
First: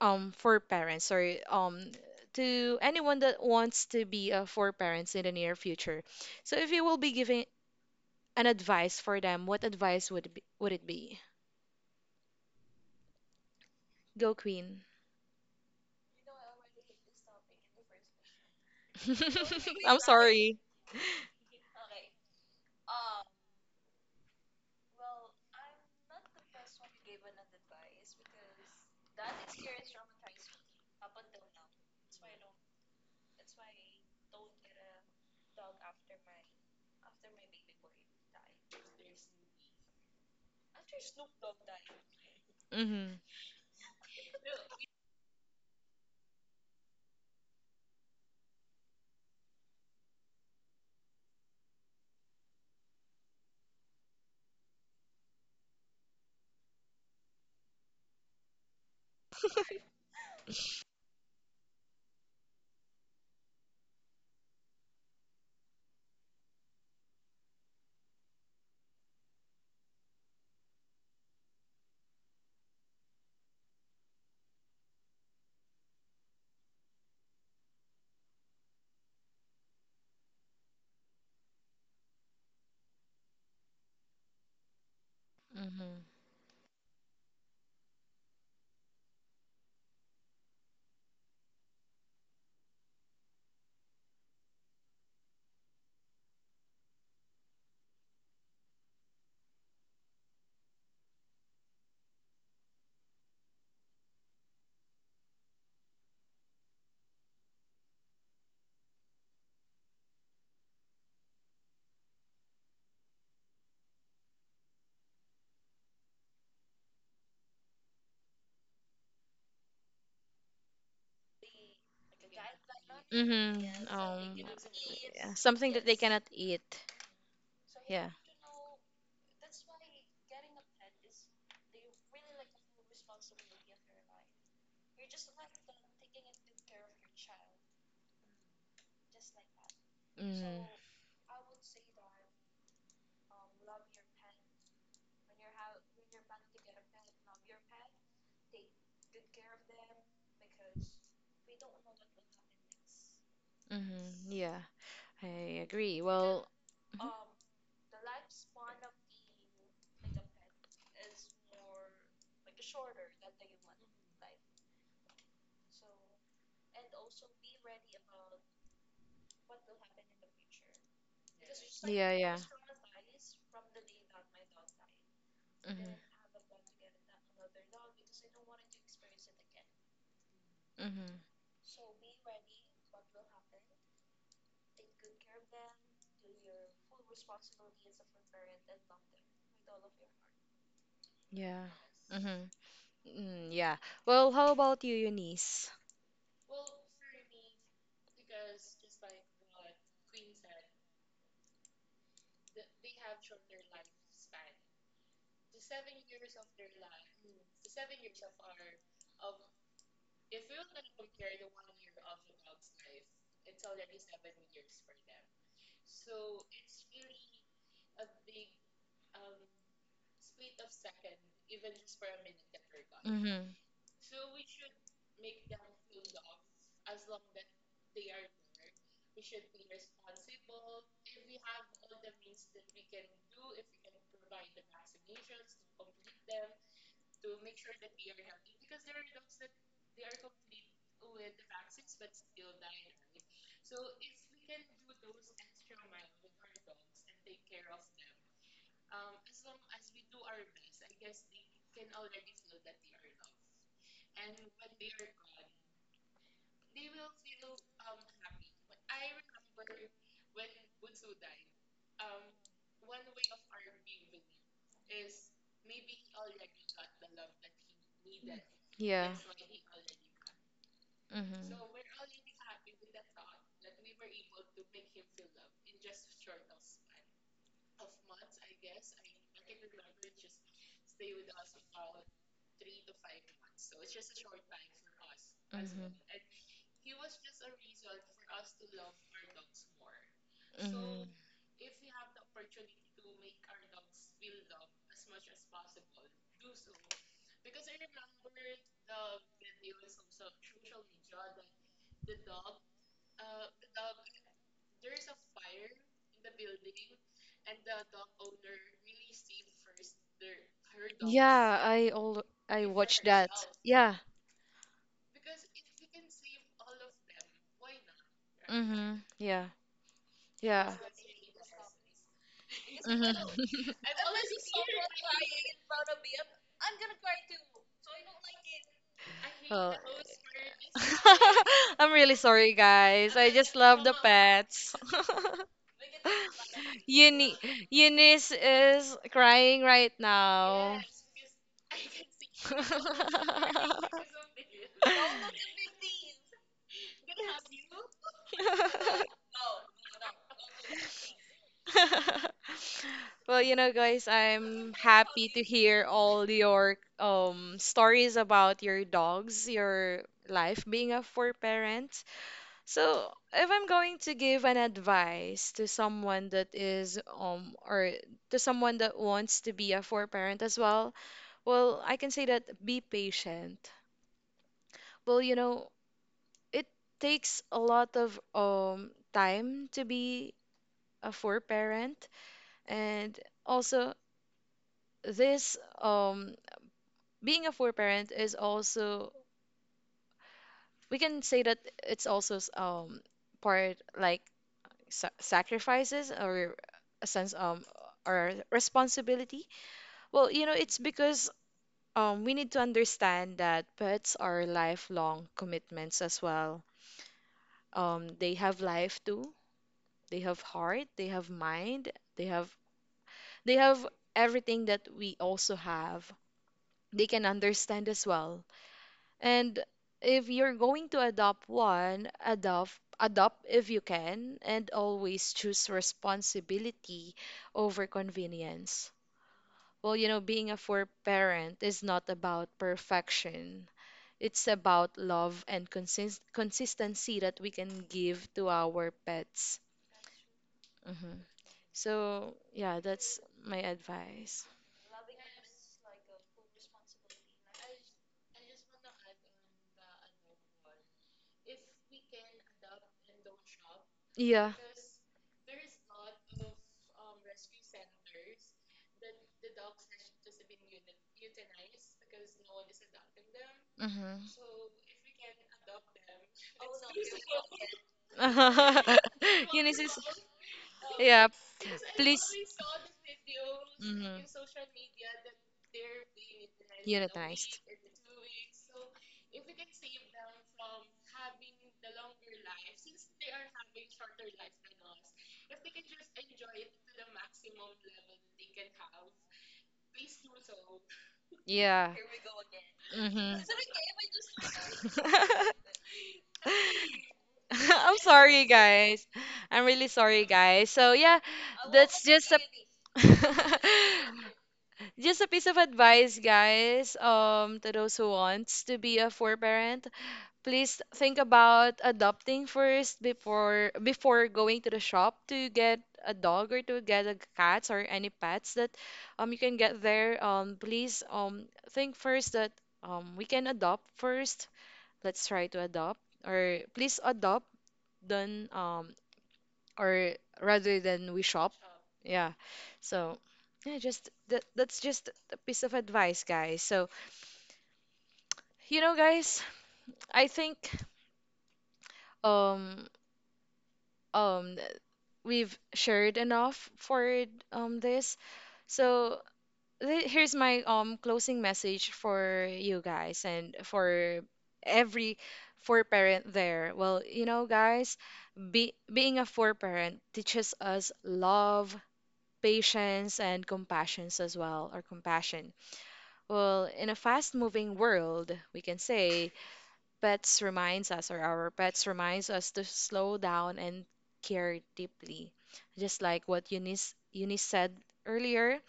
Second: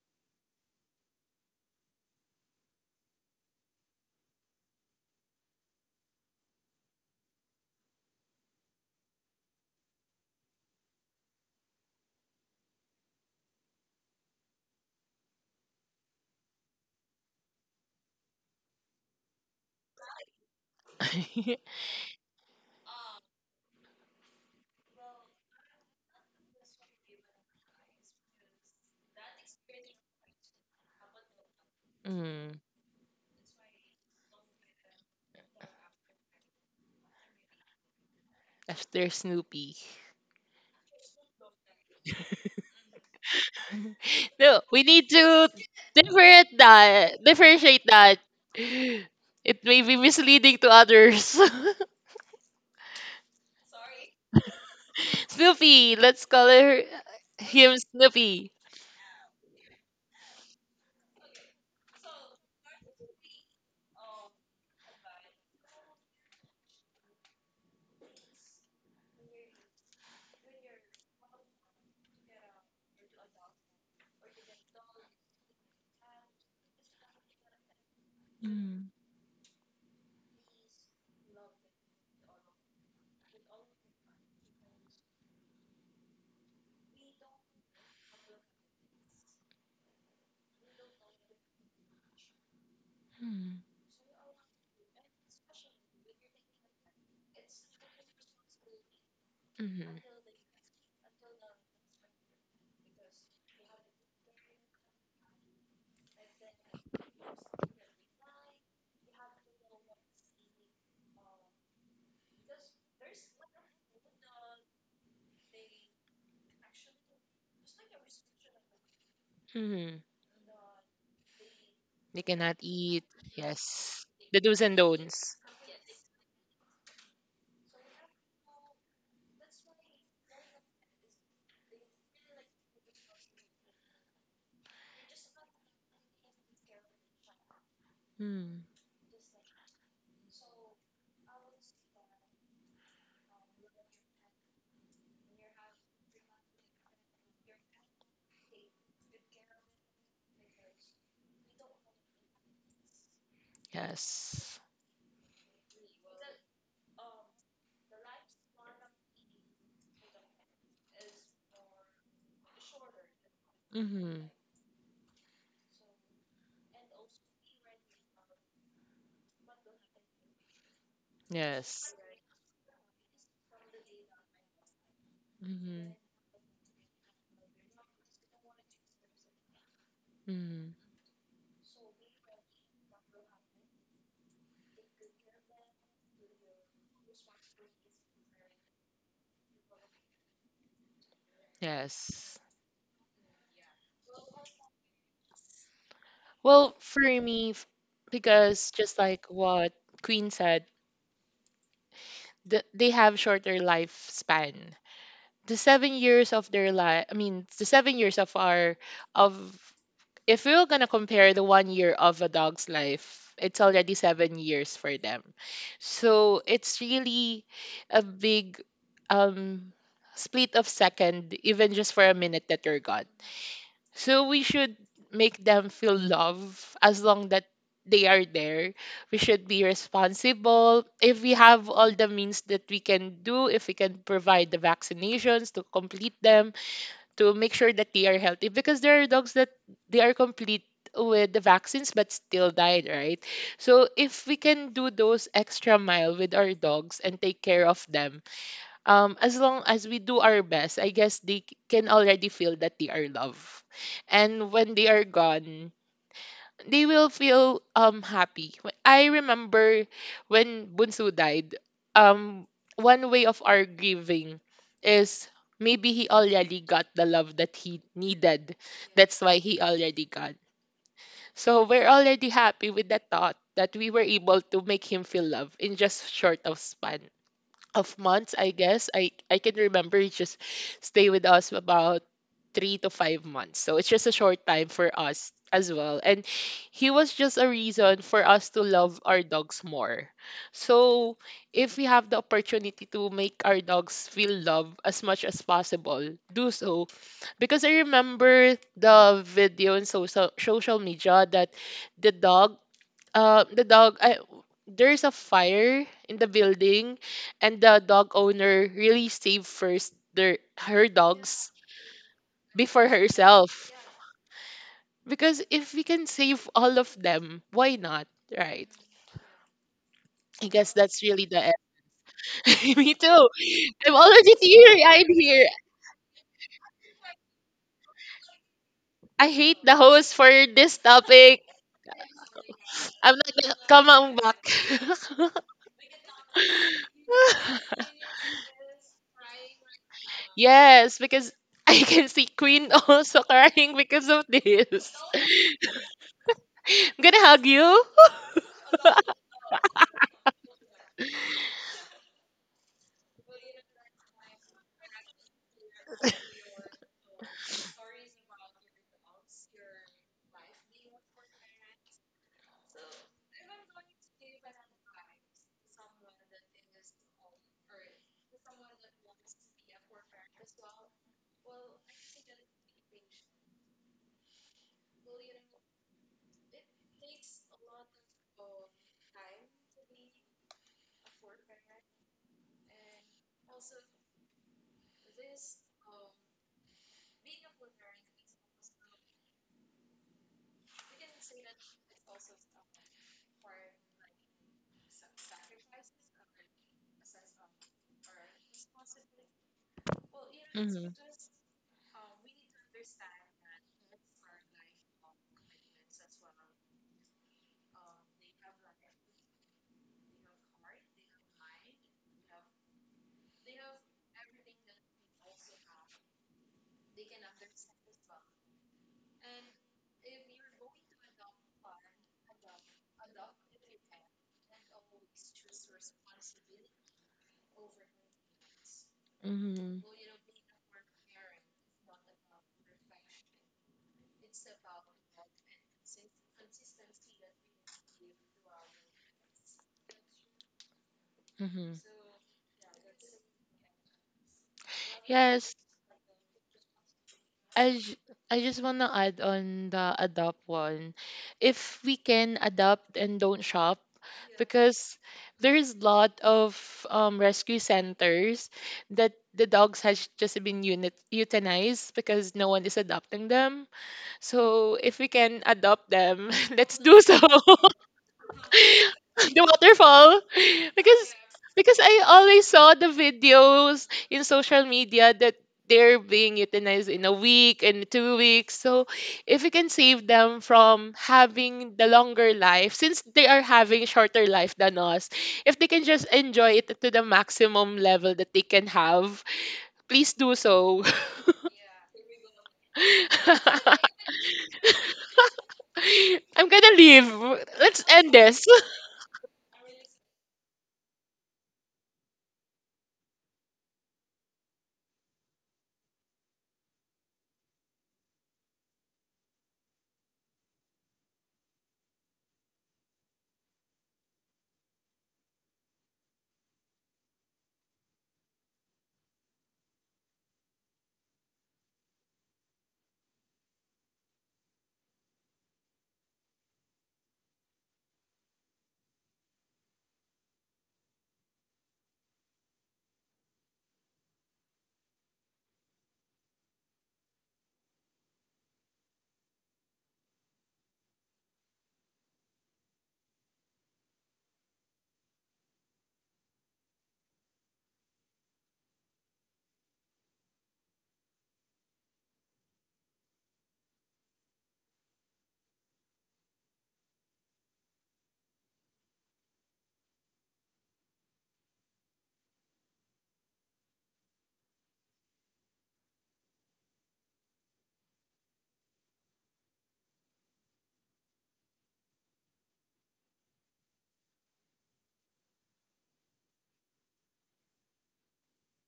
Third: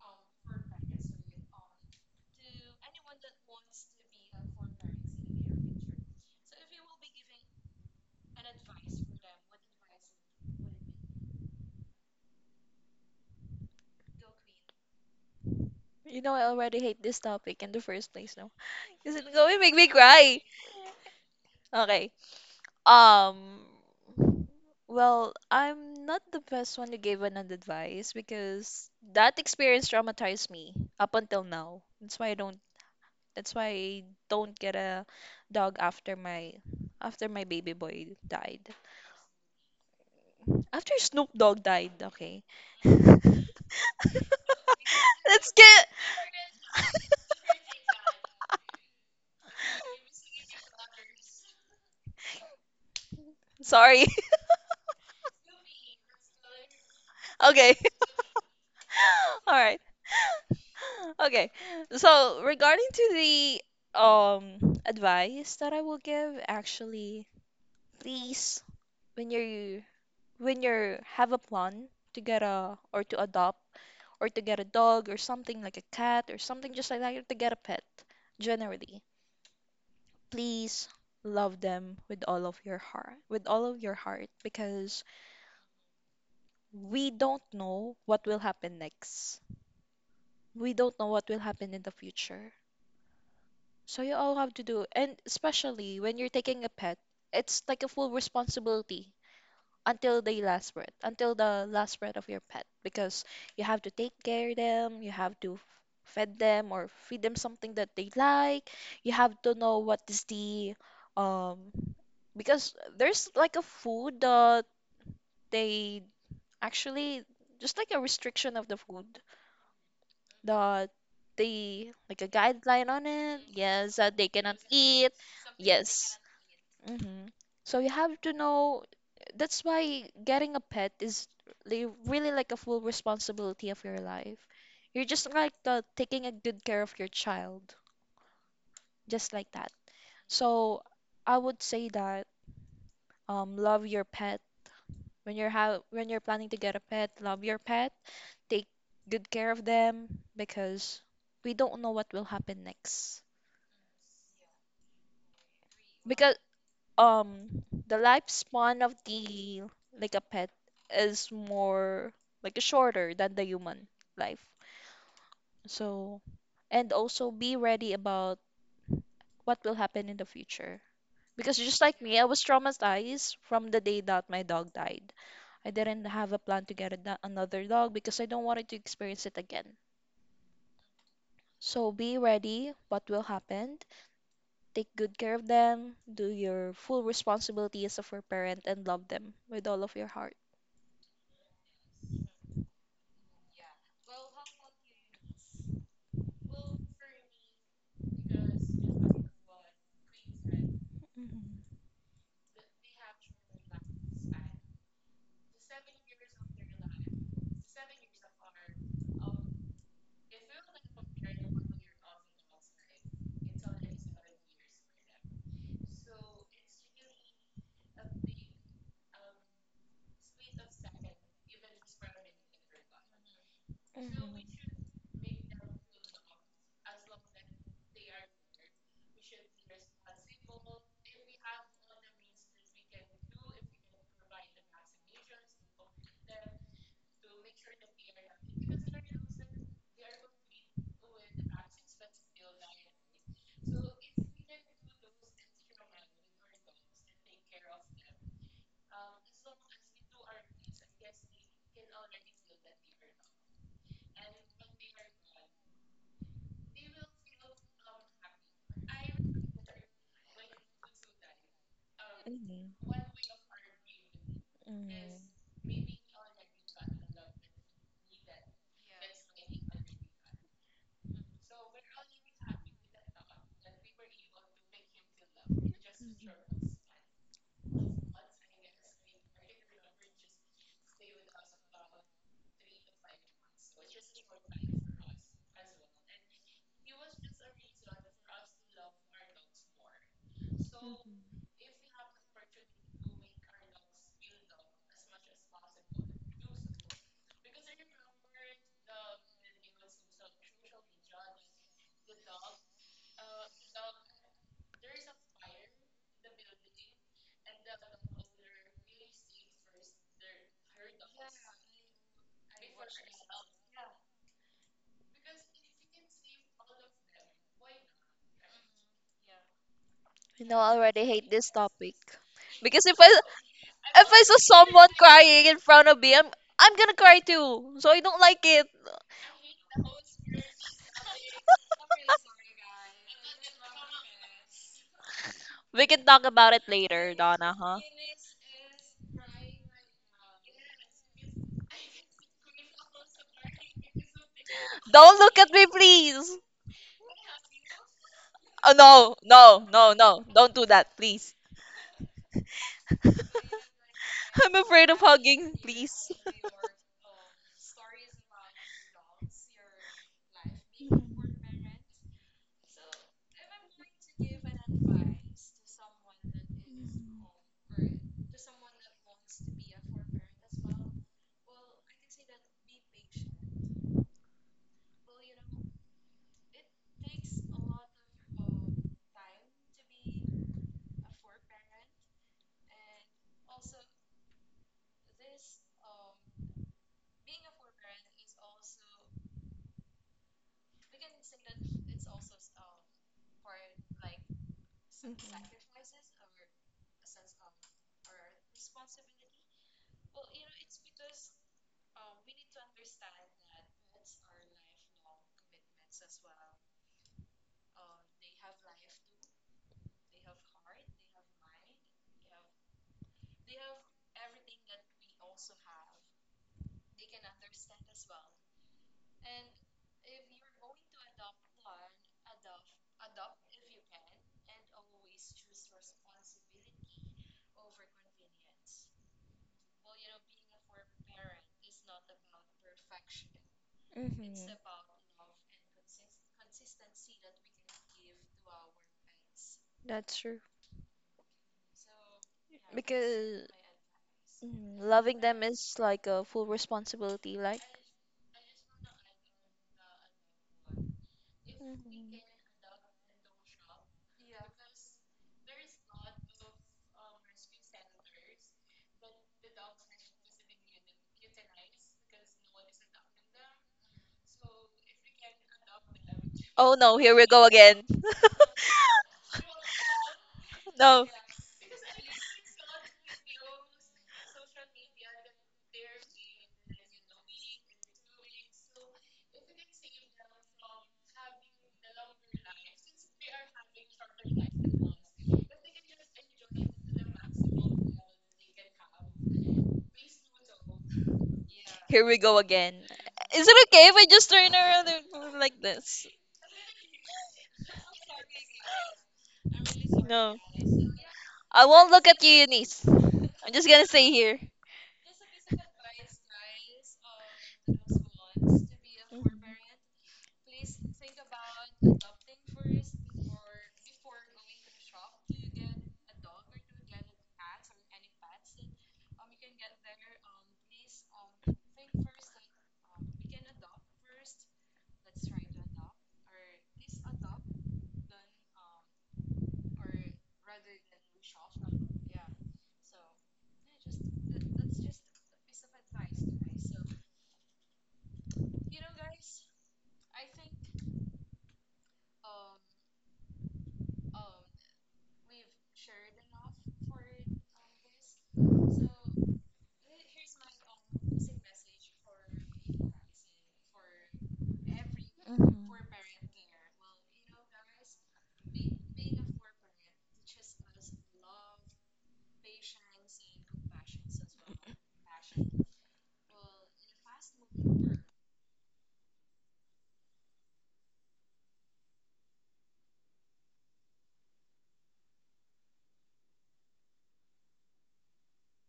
S1: for parents, or to anyone that wants to be a for parents in the near future? So if you will be giving an advice for them, what advice would it be? Go, Queen.
S2: You know, I already hate this topic in the first place, no? <laughs> Is it going to make
S1: <laughs>
S2: me
S1: I'm
S2: cry?
S1: sorry.
S3: <laughs>
S2: Okay. Um, well, I'm not the best one to give an advice because that experience traumatized me up until now.
S3: mm.
S2: That's why I don't get a dog after my baby boy died.
S3: After Snoopy.
S2: After Snoop Dogg died, okay.
S1: Mhm.
S3: No, we need to
S2: Let's get
S3: differentiate that. It may be misleading to others. <laughs>
S2: sorry. <laughs>
S3: Snoopy, let's call her,
S2: Okay.
S3: him
S2: <laughs>
S3: Snoopy.
S2: All right. Okay. So regarding to the advice that I will give, actually, please when you when you have a plan to get a or to adopt or to get a dog or something like a cat or something just like that, or to get a pet,
S3: Mm,
S2: generally, please love them with all of your heart, with all of your heart, because
S1: Mhm.
S2: we don't know what will happen next. We don't know what will happen in the future.
S3: mm,
S2: So you all have to do, and especially when you're taking a pet, it's like a full responsibility
S3: mhm,
S2: until the last breath, until the last breath of your pet, because you have to take care of them, you have to fed them or feed them something that they like. You have to know what is the um because there's like a food that they actually just like a restriction of the food
S3: mhm.
S2: the the like
S3: They
S2: a
S3: cannot
S2: guideline on
S3: eat.
S2: it. Yes,
S1: Mhm.
S3: Yes.
S2: that they
S1: Um
S3: The
S2: cannot
S3: do's and
S2: eat.
S1: yeah,
S3: don'ts.
S1: something that they
S2: Yes.
S1: cannot eat.
S2: Hmm. So you
S1: Yeah.
S2: have to know. That's why getting a pet is really like a full responsibility of your life. You're just like taking a good care of your child,
S3: Mm.
S2: just like that.
S1: Mhm.
S2: So I would say that love your pet when you're how when you're planning to get a pet, love your pet, take good care of them because we don't know what will happen next.
S1: Mhm.
S3: Yes.
S1: Yeah. I agree.
S2: Because
S1: Well, mhm.
S2: the lifespan of the like a pet is more like shorter than the human
S3: Mm-hmm.
S2: life. So and also be ready about what will happen in the future. Because just
S3: Yes.
S2: like
S1: Yeah,
S2: me, I
S1: yeah.
S2: was traumatized from the day that my dog died. I
S3: Mm-hmm.
S1: Mhm.
S2: didn't have a plan to get a another dog because I don't want it to experience it again.
S3: Mm-hmm.
S1: Mhm.
S2: So be ready what will happen. Take good care of them. Do your full responsibility as of your parent and love them with all of your heart.
S1: Yeah.
S3: Yes.
S1: Mhm. Mm, yeah. Well, how about you, Eunice?
S3: Well, for me, because just like what Queen said,
S2: Mhm.
S3: th they have shorter lifespan. The 7 years of their life, I mean, the 7 years of our of if we were gonna compare the one year of a dog's life, it's already 7 years for them. So it's really a big um split of second, even just for a minute that you're gone.
S1: Mhm.
S3: So
S2: Mhm.
S3: we should make them feel love as long that they are there. We should be responsible. If we have all the means that we can do, if we can provide the vaccinations to complete them, to make sure that they are healthy, because there are dogs that they are complete with the vaccines but still died, right? So if we can do those extra mile with our dogs and take care of them as long as we do our best, I guess they can already feel that they are loved, and when they are gone, they will feel happy. I remember when Bunsu died, um
S2: Mhm.
S3: one way of our grieving
S2: Mhm.
S3: is maybe he already got the love that he needed.
S1: Yeah.
S3: That's why he already got.
S1: Mhm.
S3: So we're already happy with the thought that we were able to make him feel love
S2: Mhm.
S3: in just short of span of months, I guess. I can remember he just stay with us about 3 to 5 months. So it's just a short time for us as well. And he was just a reason for us to love our dogs more. So
S2: Mhm.
S3: if we have the opportunity to make our dogs feel love as much as possible, do so. Because I remember the video in social media that the dog uh, the dog I, there's a fire in the building, and the dog owner really saved first their her dogs
S1: I all I
S3: before herself.
S1: Yeah.
S3: Because if we can save all of them, why not, right?
S1: Mm-hmm. Yeah. So.
S3: I
S2: You know, I
S3: guess
S1: Yeah.
S3: that's
S2: already
S3: really
S2: hate
S3: the
S2: this
S3: end.
S2: topic
S3: <laughs>
S2: because
S3: Me too. I'm
S2: if I
S3: already
S2: saw someone
S3: teary-eyed here.
S2: crying in front of me, I'm gonna cry too. So I don't like it.
S3: I hate
S1: I
S3: the
S1: <laughs>
S3: host for
S1: <laughs>
S3: this
S1: topic.
S3: topic.
S1: I'm really sorry, guys.
S3: I'm not gonna come
S1: <laughs>
S3: on back.
S1: Pets. <laughs>
S2: We can talk about it later,
S1: Uni
S2: Donna, huh?
S1: Eunice is crying
S3: <laughs>
S1: right
S3: <laughs>
S1: now.
S3: Yes, because <laughs> I can see Queen also <laughs>
S1: <laughs>
S3: crying because of this.
S2: Don't
S3: <laughs>
S2: look at me, please.
S3: I'm gonna hug you.
S2: Oh
S3: <laughs>
S2: no. Don't do that, please.
S1: Well, guys,
S2: <laughs> I'm
S1: I'm
S2: afraid of
S1: happy to
S2: hugging,
S1: hear
S2: please.
S1: all your stories about your dogs, your life being a four parent. So, if I'm going to give an advice to someone that is or to someone that wants to be a four parent as well, well, I can say that be patient. Well, it takes a lot of time to be a four parent, and also this being a four parent is also, we can say that it's also part, like sa sacrifices or a sense or responsibility. Well, it's
S3: hmm.
S1: because we need to understand that pets are lifelong commitments as well. They have life too. They have heart, they have mind, they have they have everything that we also have. They can understand as well. And if you're going to adopt one, adopt if you can, and always choose responsibility over convenience.
S3: Hmm.
S1: Well, being a four parent is not about perfection.
S2: Mhm.
S1: It's about love and consistency that we can give to our pets.
S2: That's true.
S1: Mm-hmm.
S3: Hmm.
S1: So yeah, that's
S2: Because
S1: my advice.
S2: mm, loving them
S3: Yes.
S2: is like a full responsibility, like.
S3: I ju- I just want to add on the adopt one. If we
S2: Mhm.
S3: can adopt and don't shop,
S1: Yeah.
S3: because there's lot of rescue centers that the dogs has just been unit euthanized because no one is adopting them.
S1: Mm-hmm.
S3: So if we can adopt them, <laughs>
S2: Oh
S3: let's
S2: no,
S3: do
S2: here
S3: so.
S2: we go again.
S3: <laughs> the
S1: <laughs> Eunice is.
S3: waterfall.
S2: No,
S3: because
S1: Yeah.
S3: because I
S1: Please.
S3: always saw the videos
S1: Mm-hmm.
S3: in social media that they're being euthanized in a
S1: Unitized.
S3: week and 2 weeks. So if we can save them from having the longer life, since they are having shorter life than us, if they can just enjoy it to the maximum level that they can have, please do so.
S1: Yeah.
S2: here we go again.
S3: <laughs>
S1: Mm-hmm.
S2: Is it okay if I just turn around and- like
S1: <laughs>
S2: this?
S3: I'm gonna leave. Let's
S1: I'm
S3: end
S1: sorry,
S3: this. <laughs>
S1: guys. I'm really sorry,
S2: No.
S1: guys. So yeah,
S2: I won't
S1: that's
S2: look at you,
S1: just a
S2: Eunice. I'm
S1: <laughs>
S2: just gonna stay here.
S1: just a piece of advice, guys, to those who wants to be a four
S2: Mhm.
S1: parent, please think about adopting first before going to the shop to get a dog or to get a cat or any pets that you can get there. Please think first that we can adopt first. Let's try to adopt, or please adopt. Then, or rather than we shop. Yeah. So yeah, just that, that's just a piece of advice, guys. So, guys, I think um um we've shared enough for this. So here's my closing message for you guys and for every four
S2: Mhm.
S1: parent there. Well, guys, be being a four parent teaches us love, patience, and compassions as well, or compassion. Well, in a fast-moving world, we can say pets reminds us, or our pets reminds us to slow down and care deeply. Just like what Eunice said earlier,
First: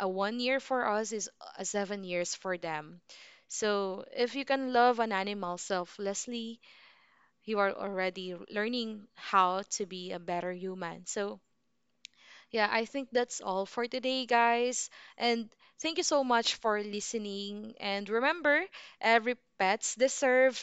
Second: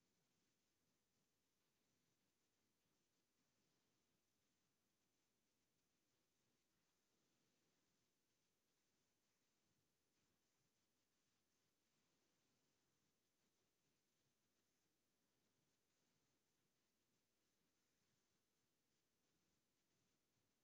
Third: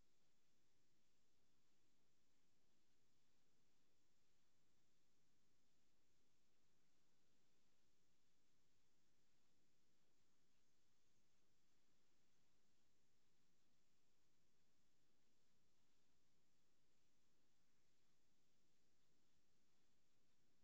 S1: a 1 year for us is a 7 years for them. So if you can love an animal selflessly, you are already learning how to be a better human. So yeah, I think that's all for today, guys. And thank you so much for listening. And remember, every pets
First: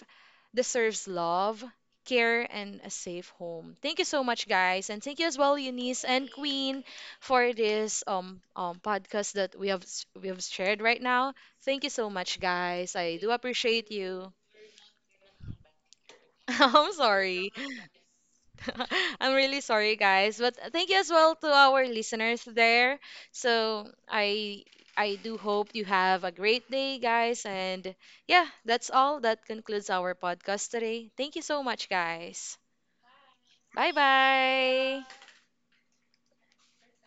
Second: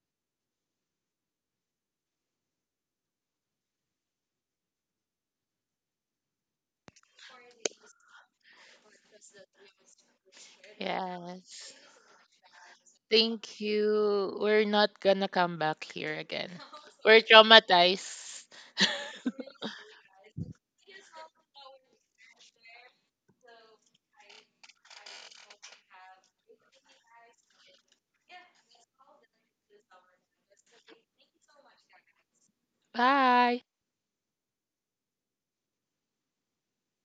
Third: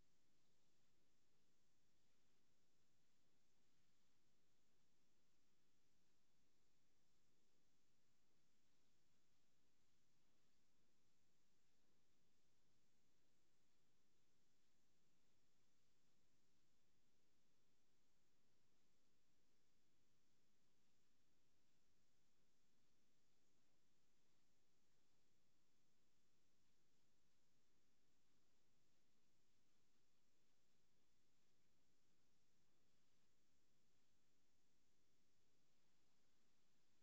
S1: deserves love, care, and a safe home. Thank you so much, guys, and thank you as well, Eunice and Queen, for this podcast that we have shared right now.
S3: Yes.
S1: Thank you so much, guys. I do
S3: Thank
S1: appreciate you.
S3: you. We're not gonna come back here
S1: <laughs>
S3: again.
S1: I'm
S3: We're
S1: sorry.
S3: traumatized.
S1: <laughs> I'm really sorry, guys, but thank you as well to our listeners there. So I do hope you have a great day, guys, and yeah, that's all. That concludes our podcast today. Thank you so much, guys.
S3: Bye.
S1: Bye bye.